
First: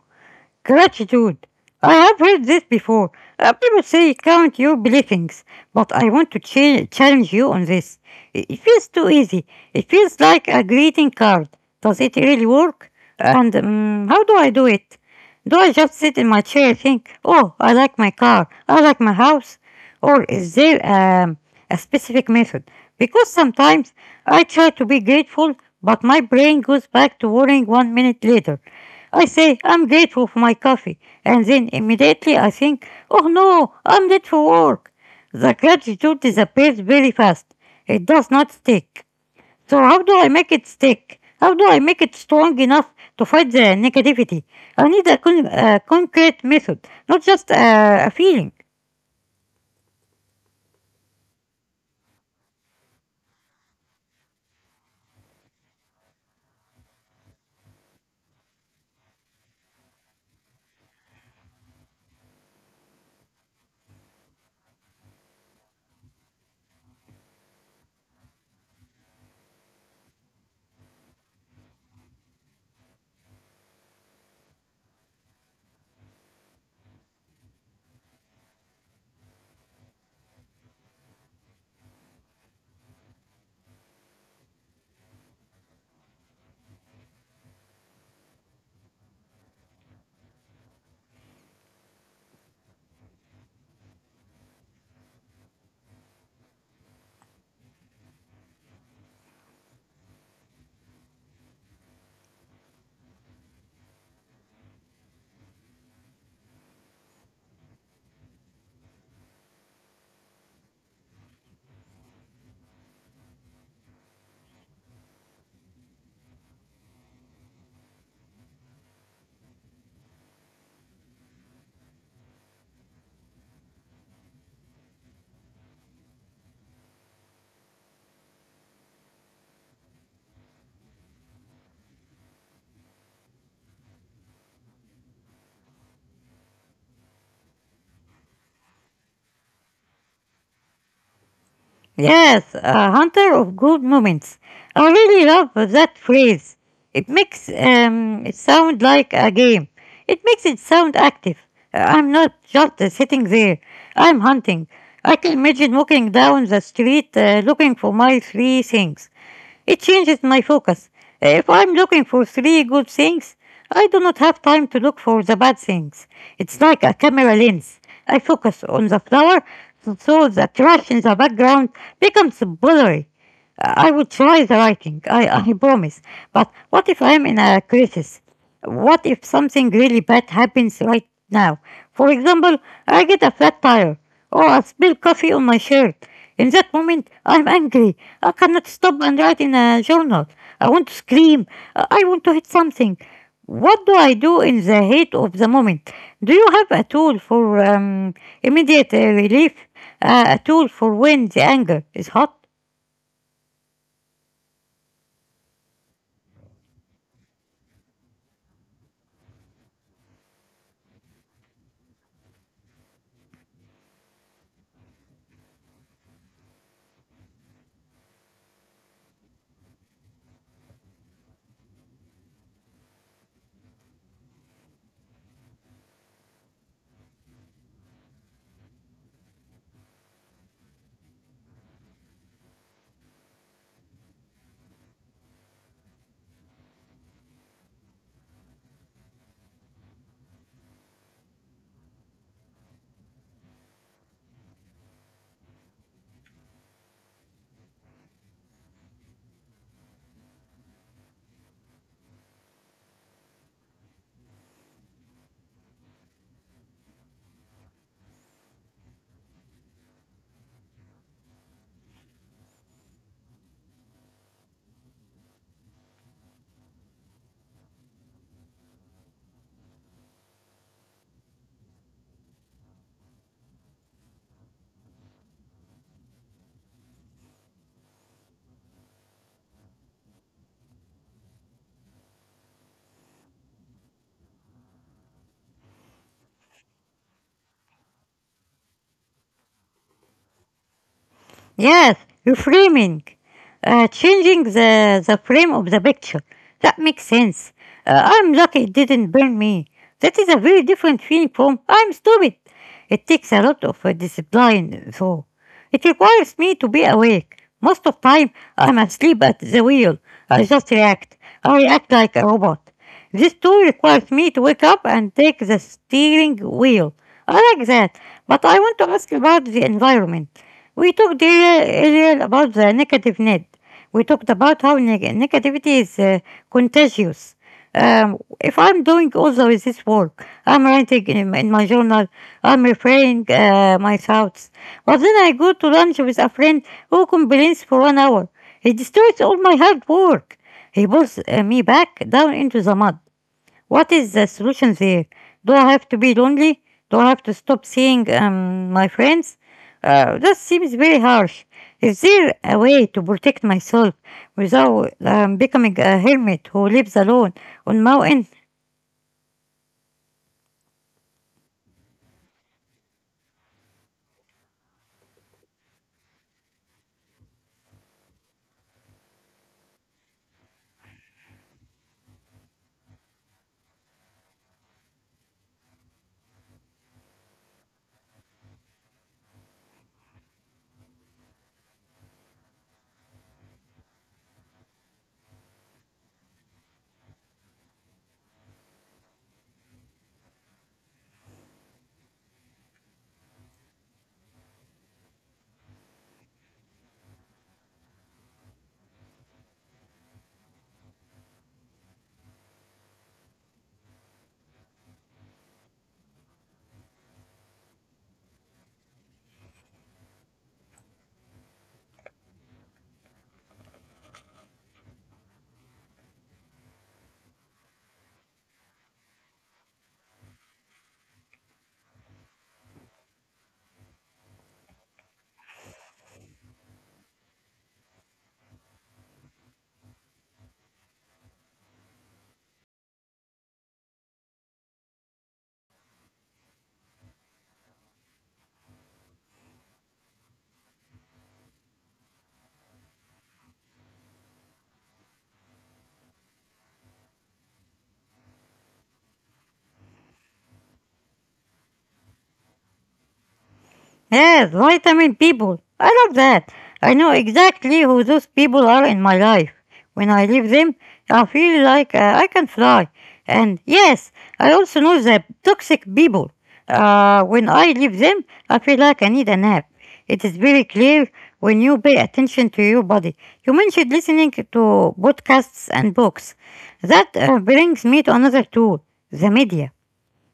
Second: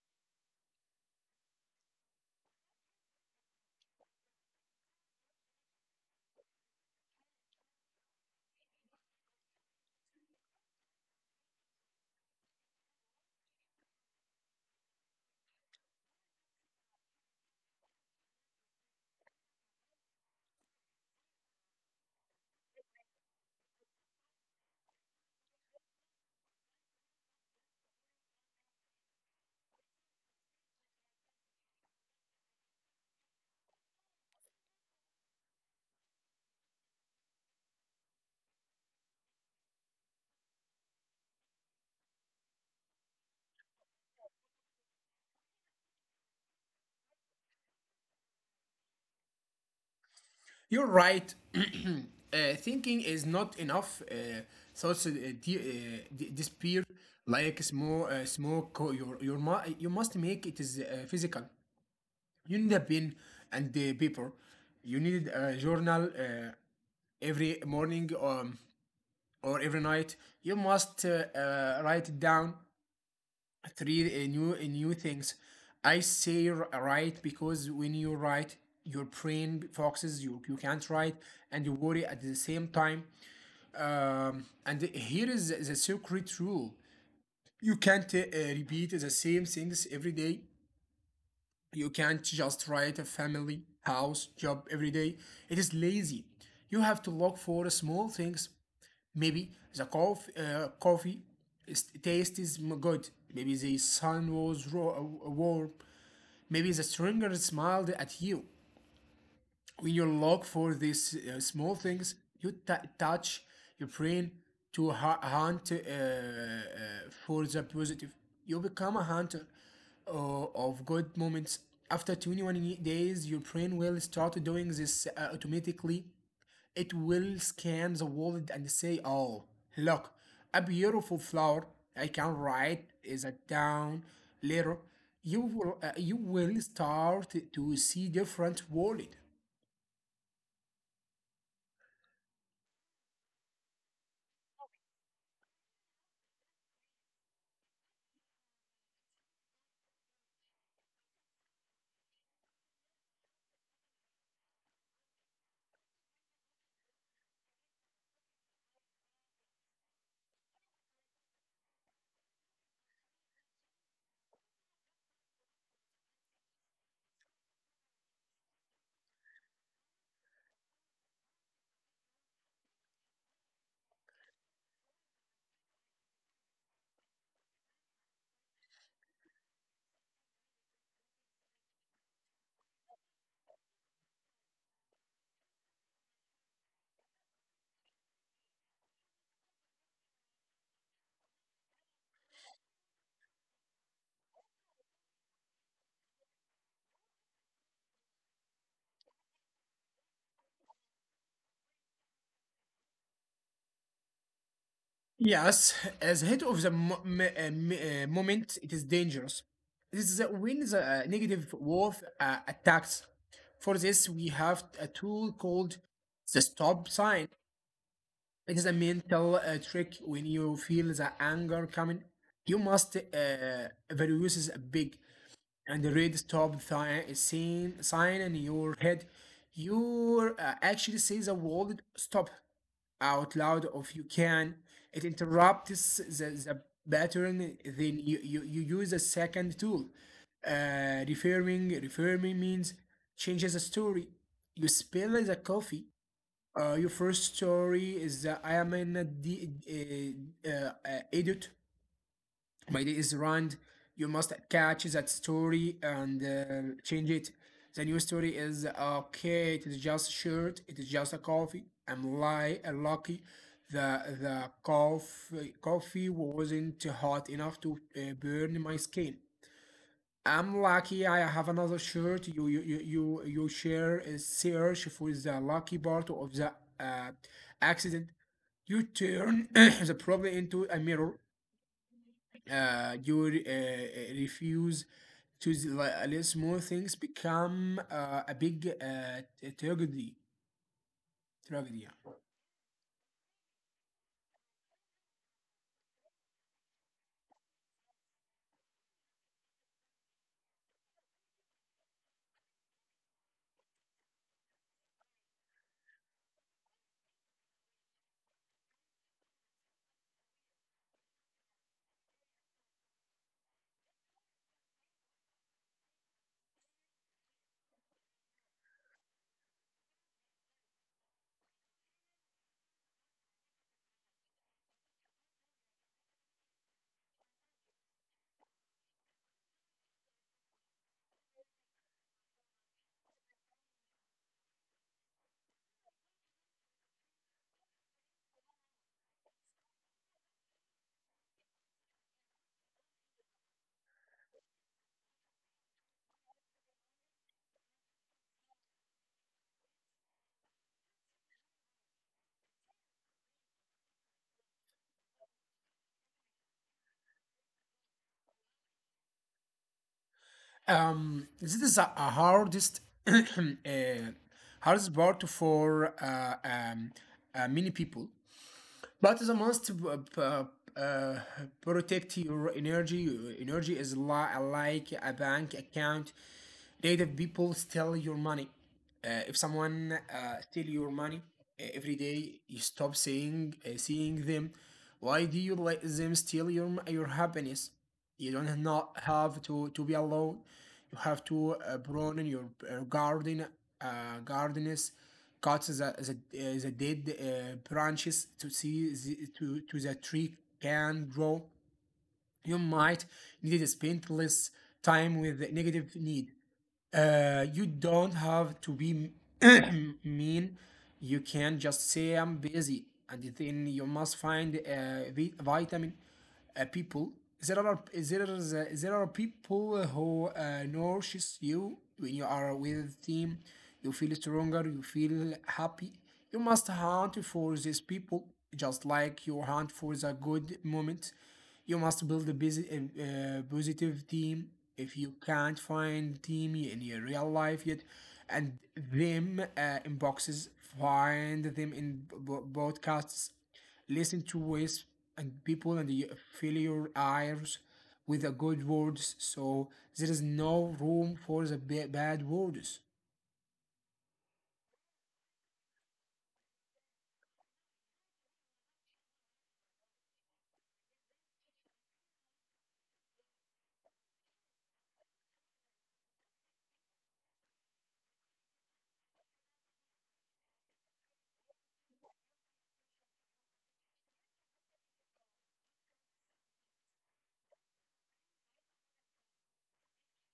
A: Gratitude. I have heard this before. People say count your blessings, but I want to challenge you on this. It feels too easy. It feels like a greeting card. Does it really work? And how do I do it? Do I just sit in my chair and think, oh, I like my car, I like my house? Or is there a specific method? Because sometimes I try to be grateful, but my brain goes back to worrying 1 minute later. I say I'm grateful for my coffee, and then immediately I think, oh no, I'm late for work. The gratitude disappears very fast. It does not stick. So how do I make it stick? How do I make it strong enough to fight the negativity? I need a concrete method, not just a feeling.
B: You're right. Thinking is not enough. Thoughts disappear like smoke. Smoke. Or You must make it is physical. You need a pen and the paper. You need a journal every morning, or every night. You must write it down three new new things. I say right, because when you write, your brain focuses. You can't write and you worry at the same time. And here is the secret rule: you can't repeat the same things every day. You can't just write a family house job every day. It is lazy. You have to look for small things. Maybe the coffee taste is good. Maybe the sun was warm. Maybe the stranger smiled at you. When you look for these small things, you touch your brain to hunt for the positive. You become a hunter of good moments. After 21 days, your brain will start doing this automatically. It will scan the world and say, oh, look, a beautiful flower. I can write that down later. You will start to see different world.
A: Yes, a hunter of good moments. I really love that phrase. It makes it sound like a game. It makes it sound active. I'm not just sitting there. I'm hunting. I can imagine walking down the street looking for my three things. It changes my focus. If I'm looking for three good things, I do not have time to look for the bad things. It's like a camera lens. I focus on the flower, so the trash in the background becomes blurry. I would try the writing, I promise. But what if I'm in a crisis? What if something really bad happens right now? For example, I get a flat tire or I spill coffee on my shirt. In that moment, I'm angry. I cannot stop and write in a journal. I want to scream. I want to hit something. What do I do in the heat of the moment? Do you have a tool for immediate relief? A tool for when the anger is hot?
B: Yes, as head of the moment, it is dangerous. This is when the negative wolf attacks. For this, we have a tool called the stop sign. It is a mental trick. When you feel the anger coming, you must reduce a big and the red stop sign in your head. You actually say the word stop out loud if you can. It interrupts the pattern. Then you use a second tool. Referring means changes the story. You spill the coffee. Your first story is that I am an idiot, my day is ruined. You must catch that story and change it. The new story is, okay, it is just shirt, it is just a coffee, I'm lucky. The coffee wasn't hot enough to burn my skin. I'm lucky. I have another shirt. You share a search for the lucky part of the uh, accident. You turn the problem into a mirror. Your refuse to the little small things become a big tragedy.
A: Yes,
B: Tragedy.
A: reframing, changing the frame of the picture. That makes sense. I'm lucky it didn't burn me. That is a very different feeling from I'm stupid. It takes a lot of discipline, though. It requires me to be awake. Most of time, I'm asleep at the wheel. I just react. I react like a robot. This tool requires me to wake up and take the steering wheel. I like that, but I want to ask about the environment. We talked earlier about the negative net. We talked about how negativity is contagious. If I'm doing also with this work, I'm writing in my journal, I'm referring my thoughts. But then I go to lunch with a friend who complains for 1 hour. He destroys all my hard work. He pulls me back down into the mud. What is the solution there? Do I have to be lonely? Do I have to stop seeing my friends? That seems very harsh. Is there a way to protect myself without becoming a hermit who lives alone on mountain?
B: This is a hardest uh, hardest part for many people, but the most uh, protect your energy. Your energy is like a bank account. Native people steal your money. If someone steal your money every day, you stop seeing them. Why do you let them steal your happiness? You don't not have to be alone. You have to prune your garden. Gardeners cut the dead branches to see the, to the tree can grow. You might need to spend less time with the negative need. You don't have to be mean. You can just say, I'm busy, and then you must find vitamin people. There are there are there are people who nourishes you when you are with team. You feel stronger. You feel happy. You must hunt for these people, just like you hunt for the good moments. You must build a positive team. If you can't find team in your real life yet, and them in boxes, find them in broadcasts. Listen to ways and people, and you fill your ears with the good words. So there is no room for the bad words.
A: Yes, vitamin people. I love that. I know exactly who those people are in my life. When I leave them, I feel like I can fly. And yes, I also know the toxic people. When I leave them, I feel like I need a nap. It is very clear when you pay attention to your body. You mentioned listening to podcasts and books. That brings me to another tool the media.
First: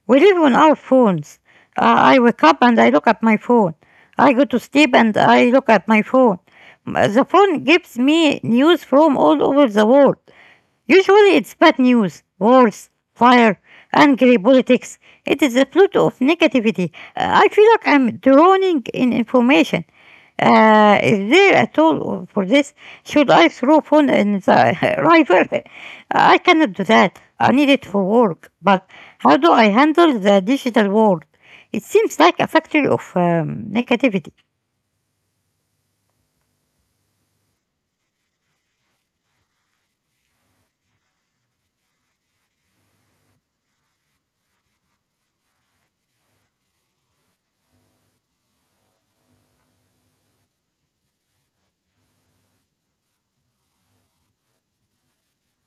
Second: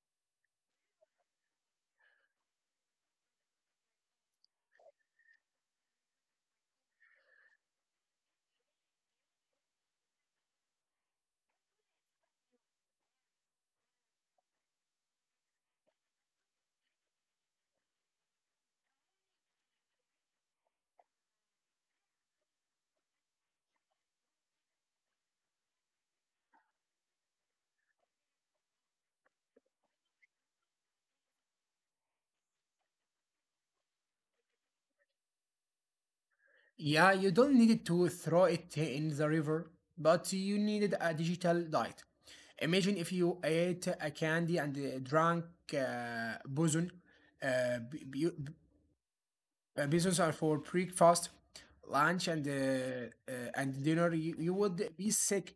A: We live on our phones. I wake up and I look at my phone. I go to sleep and I look at my phone. The phone gives me news from all over the world. Usually it's bad news, wars, fire, angry politics. It is a flood of negativity. I feel like I'm drowning in information. Is there a tool for this? Should I throw phone in the river? I cannot do that. I need it for work. But how do I handle the digital world? It seems like a factory of negativity.
B: Yeah, you don't need to throw it in the river, but you needed a digital diet. Imagine if you ate a candy and drank boson. Uh, b- b- uh, Bosons are for breakfast, lunch, and dinner. You would be sick.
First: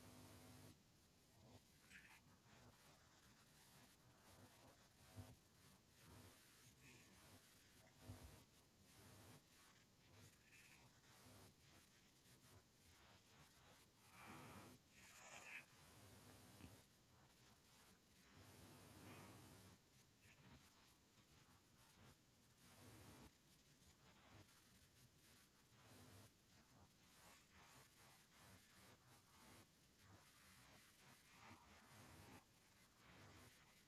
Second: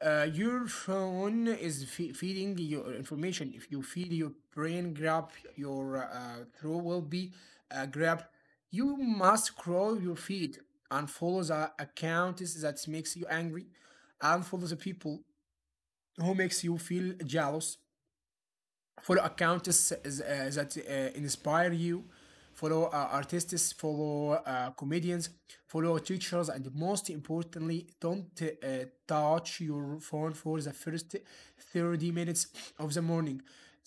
B: Your phone is feeding your information. If you feed your brain grab, your throat will be grabbed. You must scroll your feed and follow the accounts that makes you angry, and follow the people who makes you feel jealous. Follow accounts that inspire you. Follow artists, follow comedians, follow teachers. And most importantly, don't touch your phone for the first 30 minutes of the morning.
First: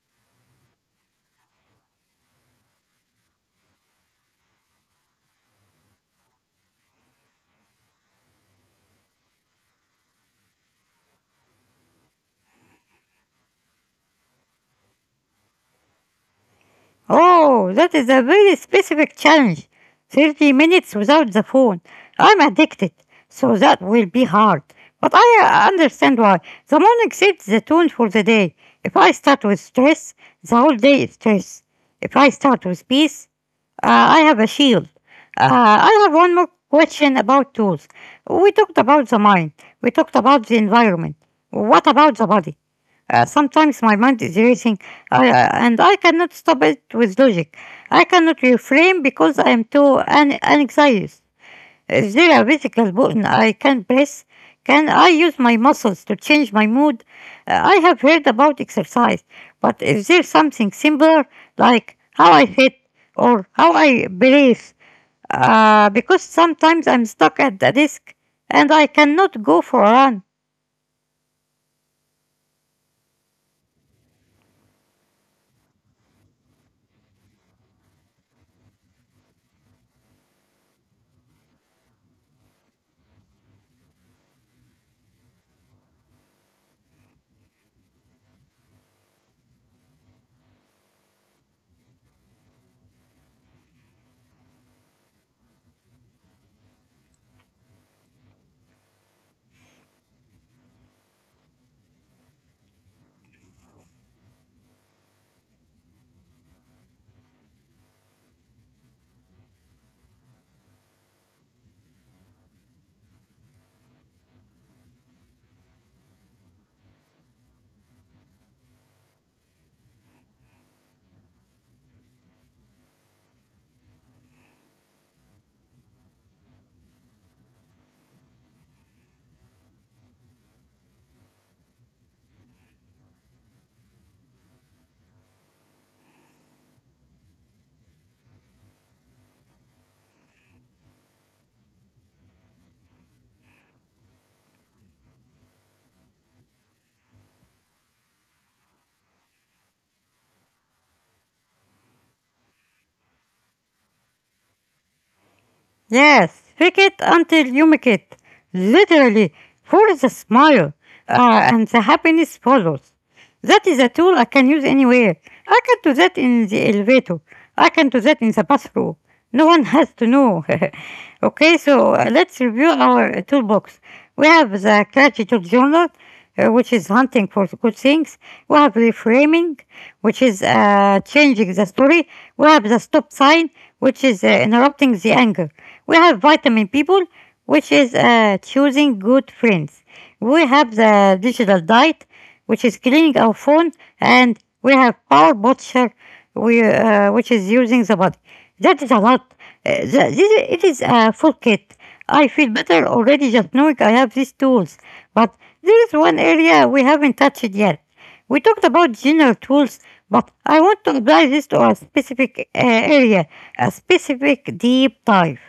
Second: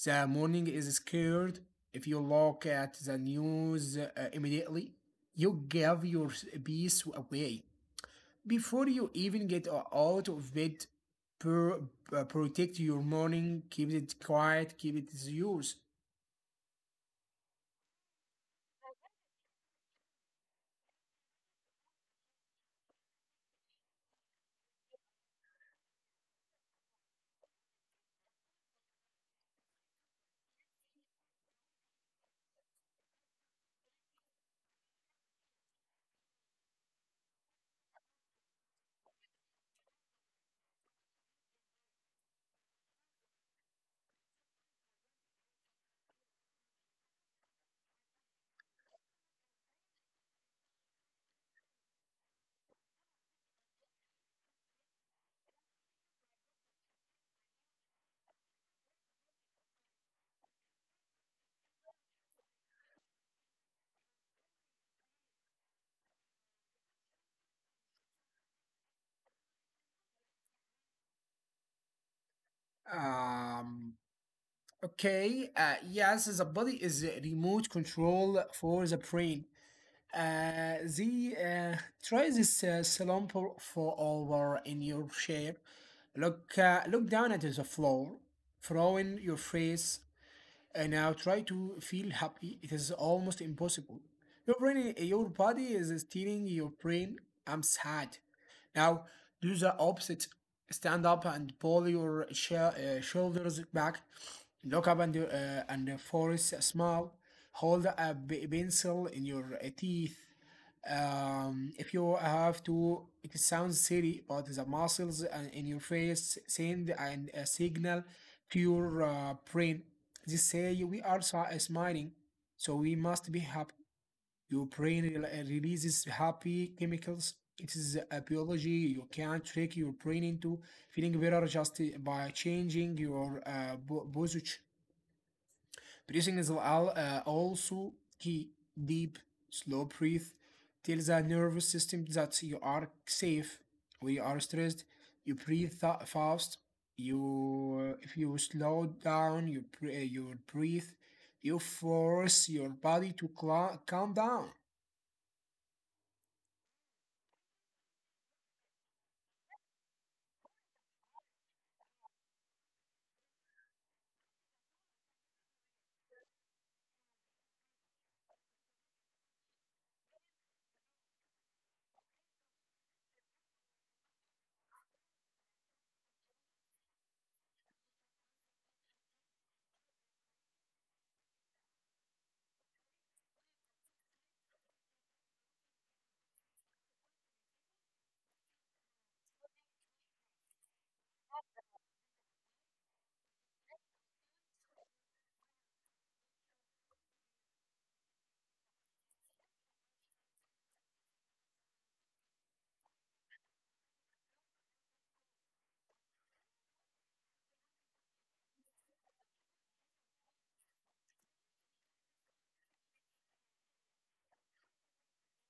B: The morning is scared. If you look at the news immediately, you give your peace away before you even get out of bed. Protect your morning, keep it quiet, keep it yours.
A: Oh, that is a very specific challenge. 30 minutes without the phone. I'm addicted, so that will be hard. But I understand why. The morning sets the tone for the day. If I start with stress, the whole day is stress. If I start with peace, I have a shield. I have one more question about tools. We talked about the mind, we talked about the environment. What about the body? Sometimes my mind is racing and I cannot stop it with logic. I cannot refrain because I am too anxious. Is there a physical button I can press? Can I use my muscles to change my mood? I have heard about exercise, but is there something simpler like how I hit or how I breathe? Because sometimes I'm stuck at the desk and I cannot go for a run.
B: Um, okay, yes, the body is a remote control for the brain. The Try this slumber for over in your chair. Look down at the floor, throwing your face. And now try to feel happy. It is almost impossible. Your brain, your body is telling your brain, "I'm sad." Now do the opposite. Stand up and pull your shoulders back. Look up and force a smile. Hold a pencil in your teeth. If you have to, it sounds silly, but the muscles in your face send and a signal to your brain. They say we are smiling, so we must be happy. Your brain releases happy chemicals. It is a biology. You can't trick your brain into feeling better just by changing your posture. Breathing is also key. Deep, slow breath. Tell the nervous system that you are safe. We are stressed. You breathe fast. If you slow down, you breathe. You force your body to calm down.
A: Yes, fake it until you make it. Literally, for the smile, and the happiness follows. That is a tool I can use anywhere. I can do that in the elevator. I can do that in the bathroom. No one has to know. Okay, so let's review our toolbox. We have the gratitude journal, which is hunting for good things. We have reframing, which is changing the story. We have the stop sign, which is interrupting the anger. We have vitamin people, which is choosing good friends. We have the digital diet, which is cleaning our phone, and we have power butcher, which is using the body. That is a lot. The, this, it is a full kit. I feel better already just knowing I have these tools. But there is one area we haven't touched yet. We talked about general tools, but I want to apply this to a specific area, a specific deep dive.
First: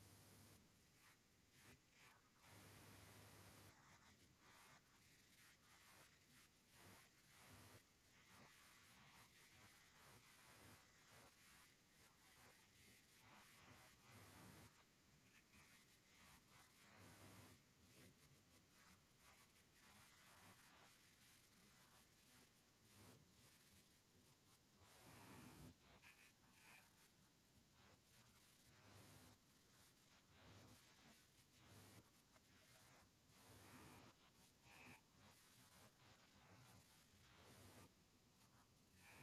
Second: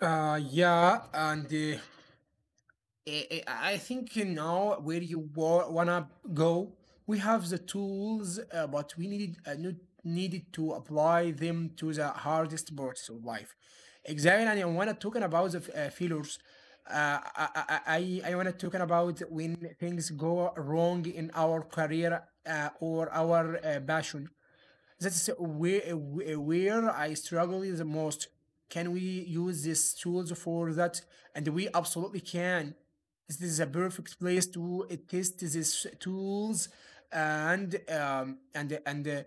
B: Yeah, and I think you know where you wanna go. We have the tools, but we needed no- needed to apply them to the hardest parts of life. Exactly, and I wanna talking about the failures. Uh, I I I wanna talking about when things go wrong in our career or our passion. That's where I struggle the most. Can we use these tools for that? And we absolutely can. This is a perfect place to test these tools and um, and and uh,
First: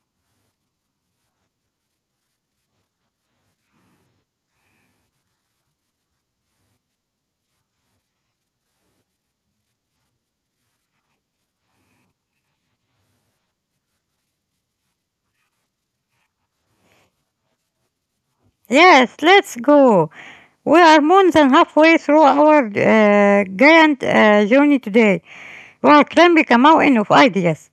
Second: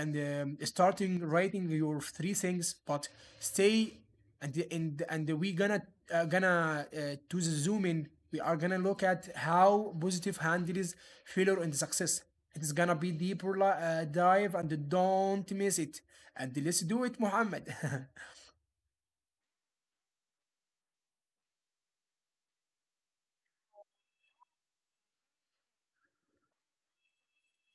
B: and starting writing your three things, but stay and we gonna to the zoom in. We are gonna look at how positive handles failure and success. It is gonna be deeper dive and don't miss it. And let's do it, Muhammad.
A: Yes, let's go. We are more than halfway through our giant journey today. We are climbing a mountain of ideas.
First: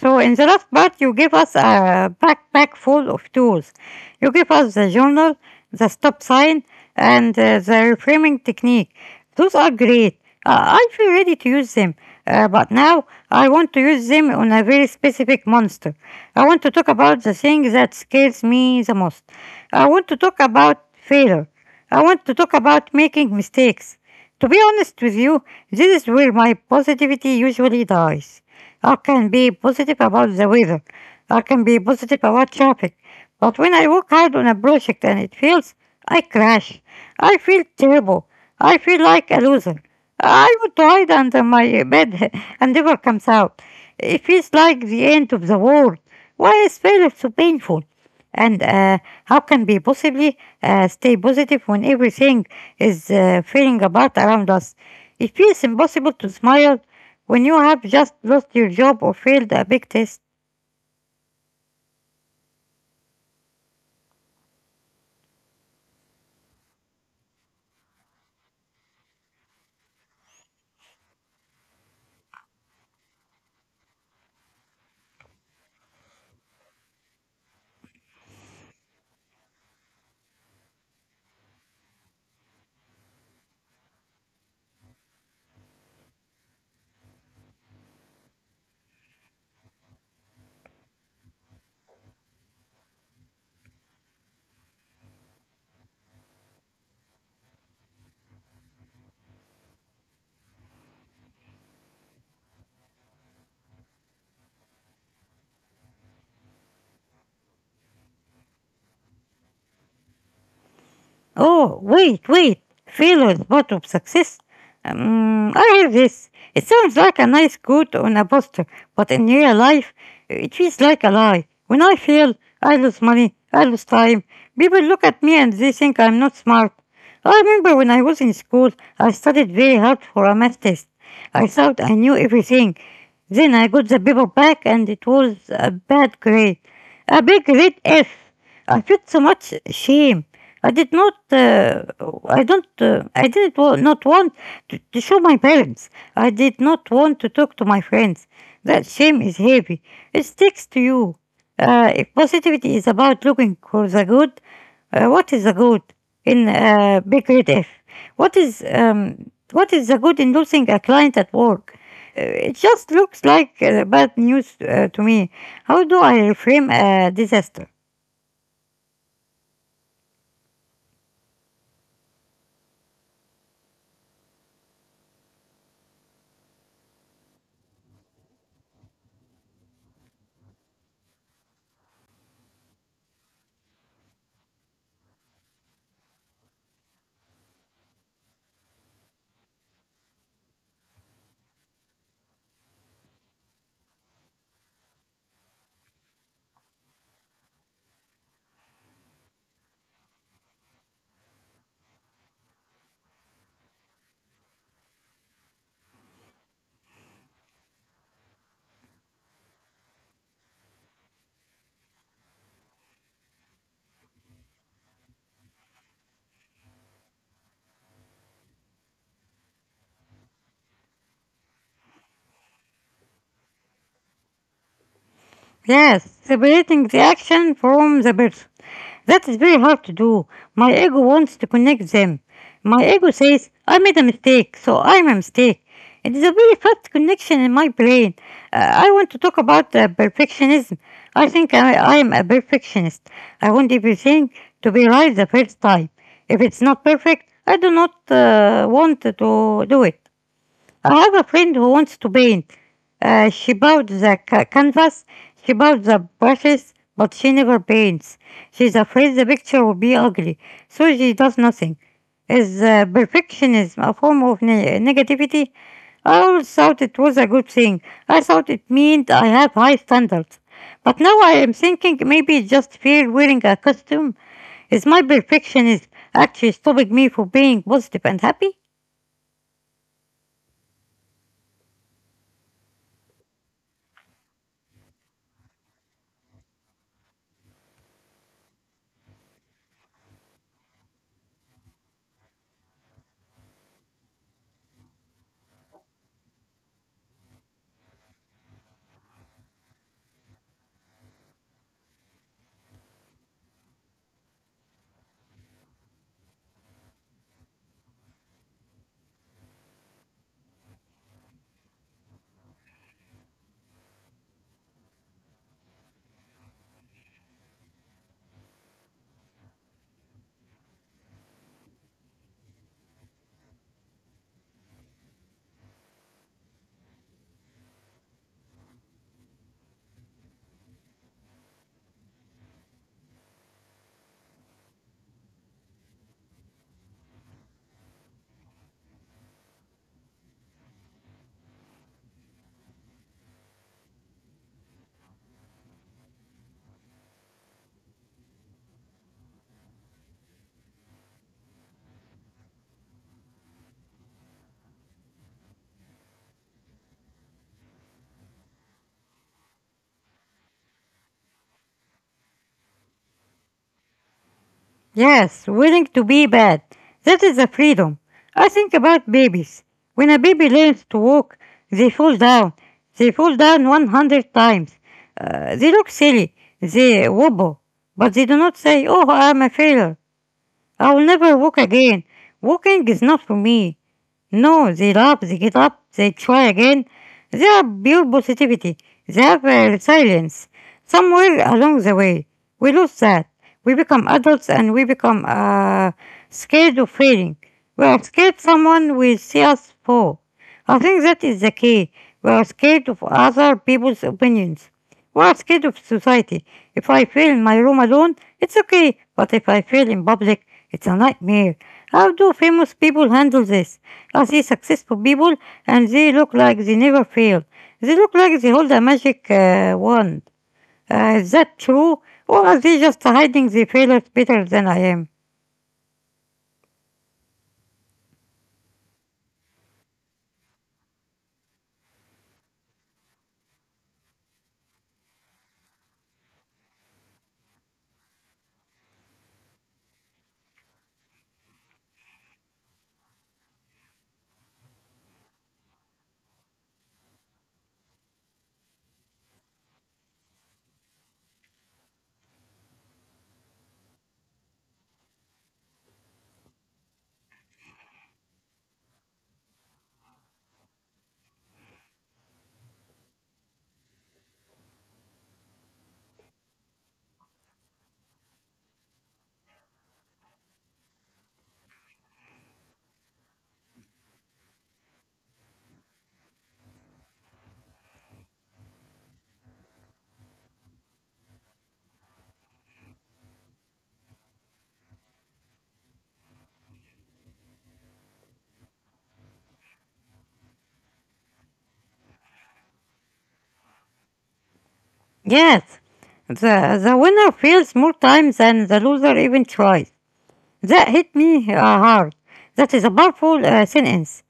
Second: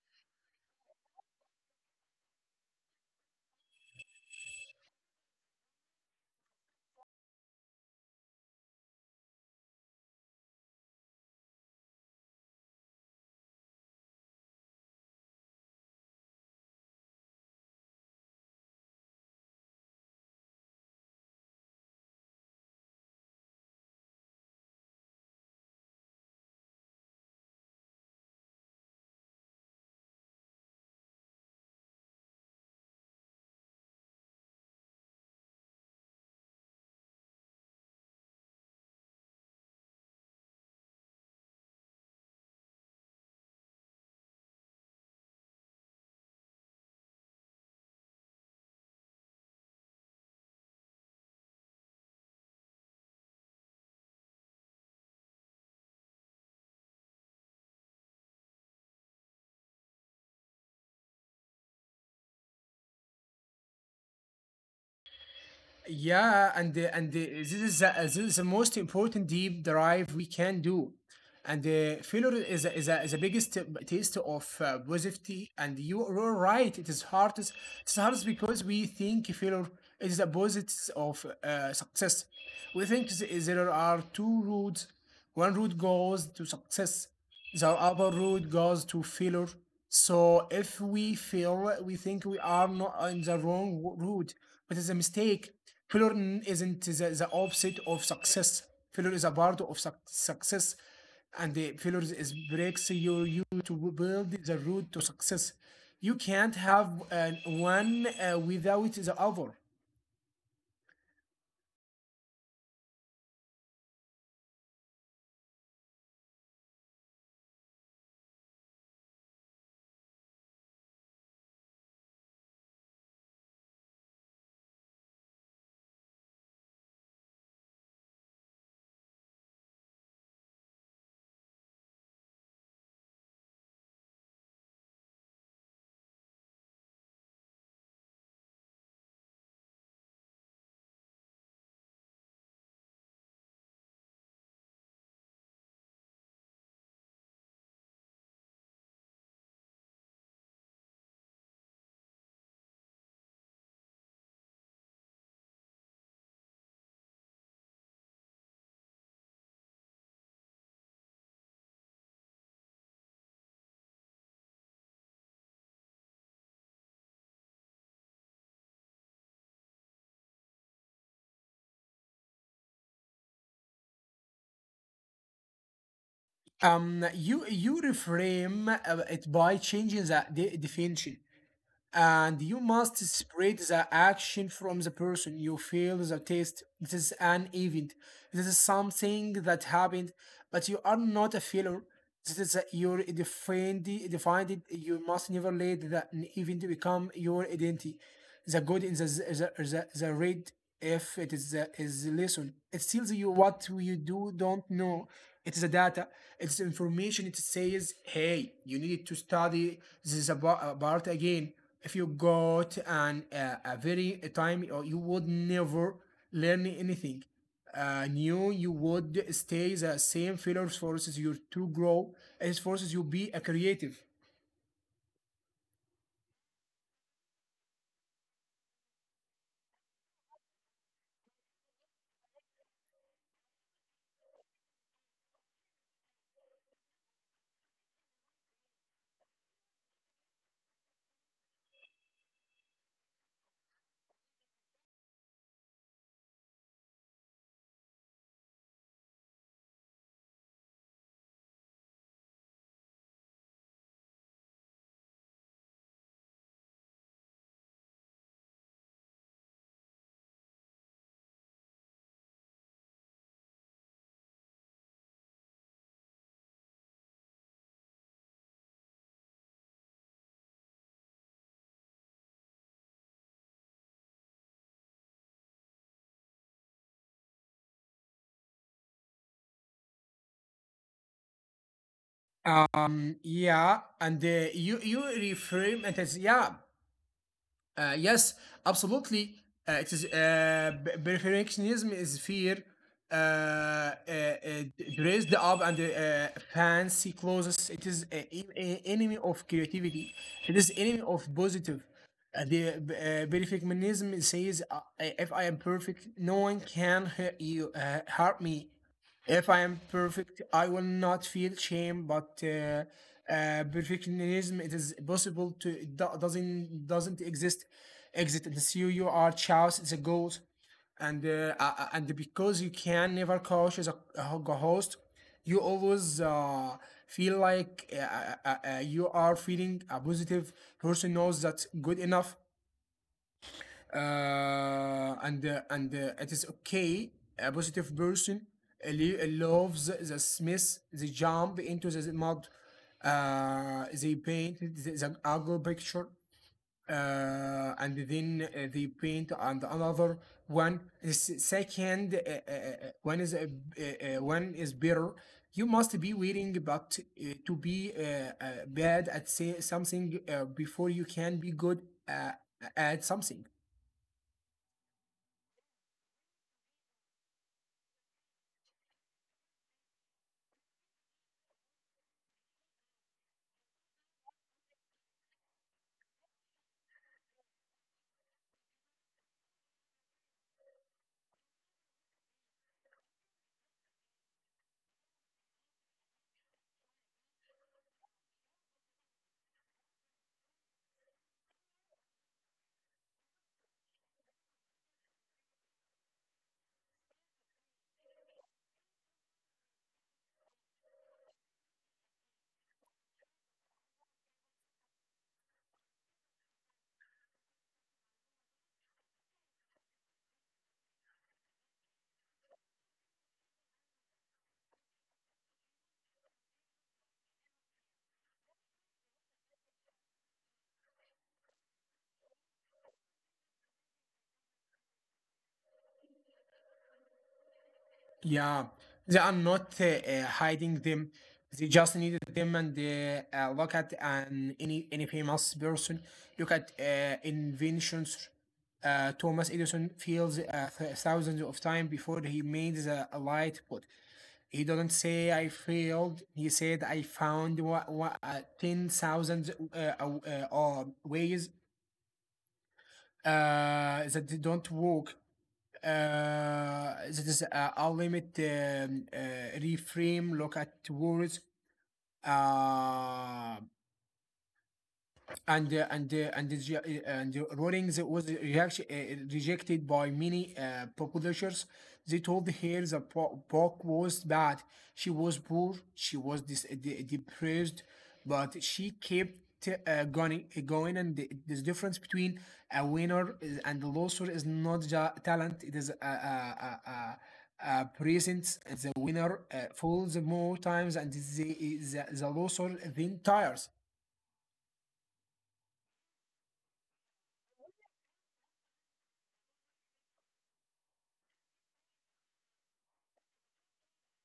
A: So, in the last part, you give us a backpack full of tools. You give us the journal, the stop sign, and the reframing technique. Those are great. I feel ready to use them, but now I want to use them on a very specific monster. I want to talk about the thing that scares me the most. I want to talk about failure. I want to talk about making mistakes. To be honest with you, this is where my positivity usually dies. I can be positive about the weather. I can be positive about traffic. But when I work hard on a project and it fails, I crash. I feel terrible. I feel like a loser. I would hide under my bed and never comes out. It feels like the end of the world. Why is failure so painful? And how can we possibly stay positive when everything is falling apart around us? It feels impossible to smile when you have just lost your job or failed a big test.
B: Yeah, and the, this is the, this is the most important deep drive we can do. And failure is the biggest taste of positivity. And you are right. It is hardest. It's hardest because we think failure is the opposite of success. We think there are two routes. One route goes to success. The upper road goes to failure. So if we fail, we think we are not in the wrong route, but it's a mistake. Failure isn't the opposite of success. Failure is a part of success, and the failure is breaks you to build the route to success. You can't have one without the other.
A: Oh, wait, wait. Failure, part of success? I have this. It sounds like a nice quote on a poster, but in real life, it feels like a lie. When I fail, I lose money, I lose time. People look at me and they think I'm not smart. I remember when I was in school, I studied very hard for a math test. I thought I knew everything. Then I got the paper back and it was a bad grade. A big red F. I felt so much shame. I did not. I don't. I did wa- not want to show my parents. I did not want to talk to my friends. That shame is heavy. It sticks to you. If positivity is about looking for the good, what is the good in big red F? What is the good in losing a client at work? It just looks like bad news to me. How do I reframe a disaster?
B: You reframe it by changing the de definition. And you must spread the action from the person. You feel the taste. This is an event. This is something that happened, but you are not a failure. This is your defined. You must never let that an event become your identity. The good in the the red, if it is the lesson. It tells you what you do don't know. It's the data. It's the information. It says, hey, you need to study this part again. If you go to an a very a time or, you would never learn anything new. You would stay the same. Failures forces you to grow. It forces you be a creative.
A: Yes, separating the action from the person. That is very hard to do. My ego wants to connect them. My ego says, I made a mistake, so I'm a mistake. It is a very fast connection in my brain. I want to talk about perfectionism. I think I am a perfectionist. I want everything to be right the first time. If it's not perfect, I do not want to do it. I have a friend who wants to paint. She bought the canvas, she bought the brushes, but she never paints. She's afraid the picture will be ugly, so she does nothing. Is perfectionism a form of negativity? I always thought it was a good thing. I thought it meant I have high standards. But now I am thinking maybe it's just fear wearing a costume. Is my perfectionism actually stopping me from being positive and happy?
B: Yeah, and you reframe it as yeah, yes, absolutely. Perfectionism is fear, uh, uh, uh, dressed up and fancy clothes. It is enemy of creativity. It is enemy of positive. The Perfectionism says, if I am perfect, no one can hurt me. If I am perfect, I will not feel shame. But perfectionism, it is possible to it do- doesn't exist. Exit the CEO, you are chouse. It's a goal, and because you can never coach as a host, you always feel like you are feeling. A positive person knows that's good enough, and it is okay. A positive person loves the smith. They jump into the mud. They paint the ugly picture. And then they paint and another one is second, one is, one is better. You must be willing but to be bad at say something before you can be good uh, at something.
A: Yes, willing to be bad. That is a freedom. I think about babies. When a baby learns to walk, they fall down. They fall down 100 times. They look silly. They wobble. But they do not say, oh, I'm a failure. I'll never walk again. Walking is not for me. No, they laugh, they get up, they try again. They are pure positivity. They have resilience. Somewhere along the way, we lose that. We become adults and we become scared of failing. We are scared someone will see us fall. I think that is the key. We are scared of other people's opinions. What's scared of society? If I fail in my room alone, it's okay, but if I fail in public, it's a nightmare. How do famous people handle this? I see successful people and they look like they never fail. They look like they hold a magic wand. Is that true? Or are they just hiding their failures better than I am?
B: Yeah, they are not hiding them. They just needed them and look at an any famous person. Look at inventions. Thomas Edison failed thousands of times before he made the light bulb. He didn't say I failed. He said I found what, 10,000 ways that don't work. That is a limit. Reframe, look at words. Uh, and uh, and uh, and the, uh, and the rulings was reaction, rejected by many publishers. They told her the book was bad. She was poor. She was depressed, but she kept. Going, going. And this difference between a winner is, and a loser is not talent. It is a presents. The winner falls more times, and the loser then tires.
A: Yes, the winner fails more times than the loser even tries. That hit me hard. That is a powerful sentence.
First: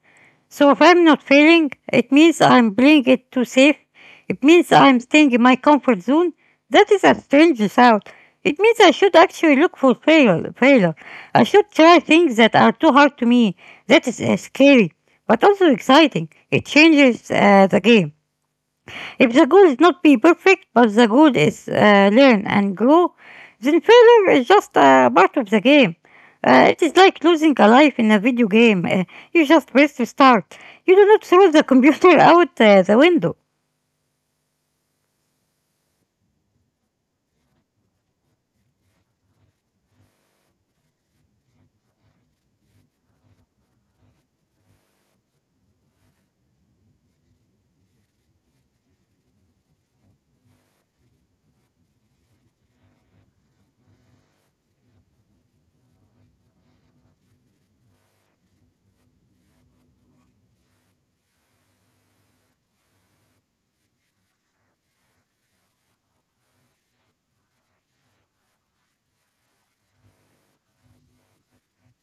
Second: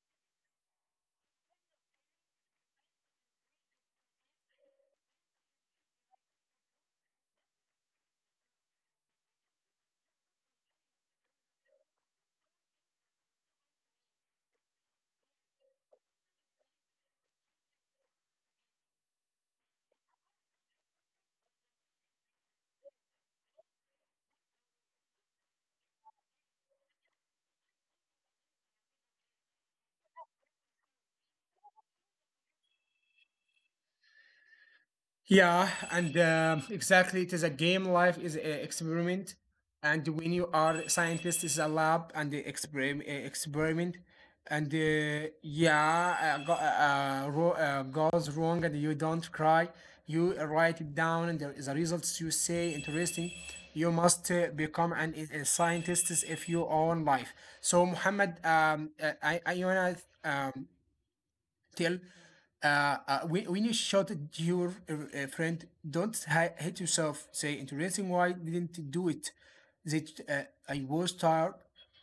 A: So if I'm not failing, it means I'm playing it too safe. It means I'm staying in my comfort zone. That is a strange thought. It means I should actually look for failure. I should try things that are too hard to me. That is scary, but also exciting. It changes the game. If the goal is not be perfect, but the goal is learn and grow, then failure is just a part of the game. It is like losing a life in a video game. You just press restart. You do not throw the computer out the window.
B: Yeah, and exactly, it is a game. Life is an experiment, and when you are scientist, it's a lab and the experiment, and yeah, goes wrong, and you don't cry. You write it down, and there is a results, you say interesting. You must become an a scientist if you own life. So Muhammad, I wanna um, tell, uh, when you shot your friend, don't hate yourself. Say, interesting, why didn't do it? That, I was tired.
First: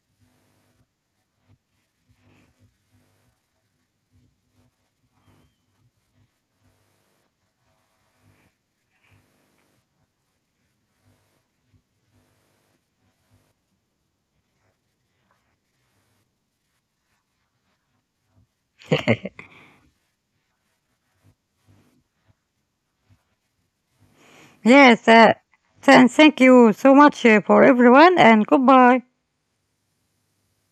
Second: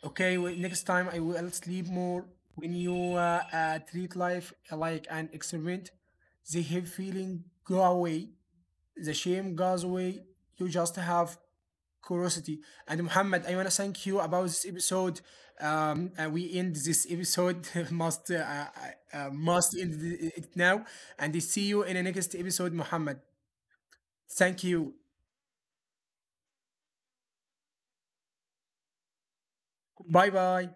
B: Okay, well, next time I will sleep more. When you treat life like an experiment, the heavy feeling go away, the shame goes away. You just have curiosity. And Muhammad, I want to thank you about this episode. We end this episode must end it now, and I see you in the next episode, Muhammad. Thank you.
A: Yes, and thank you so much for everyone, and goodbye.
B: Bye bye.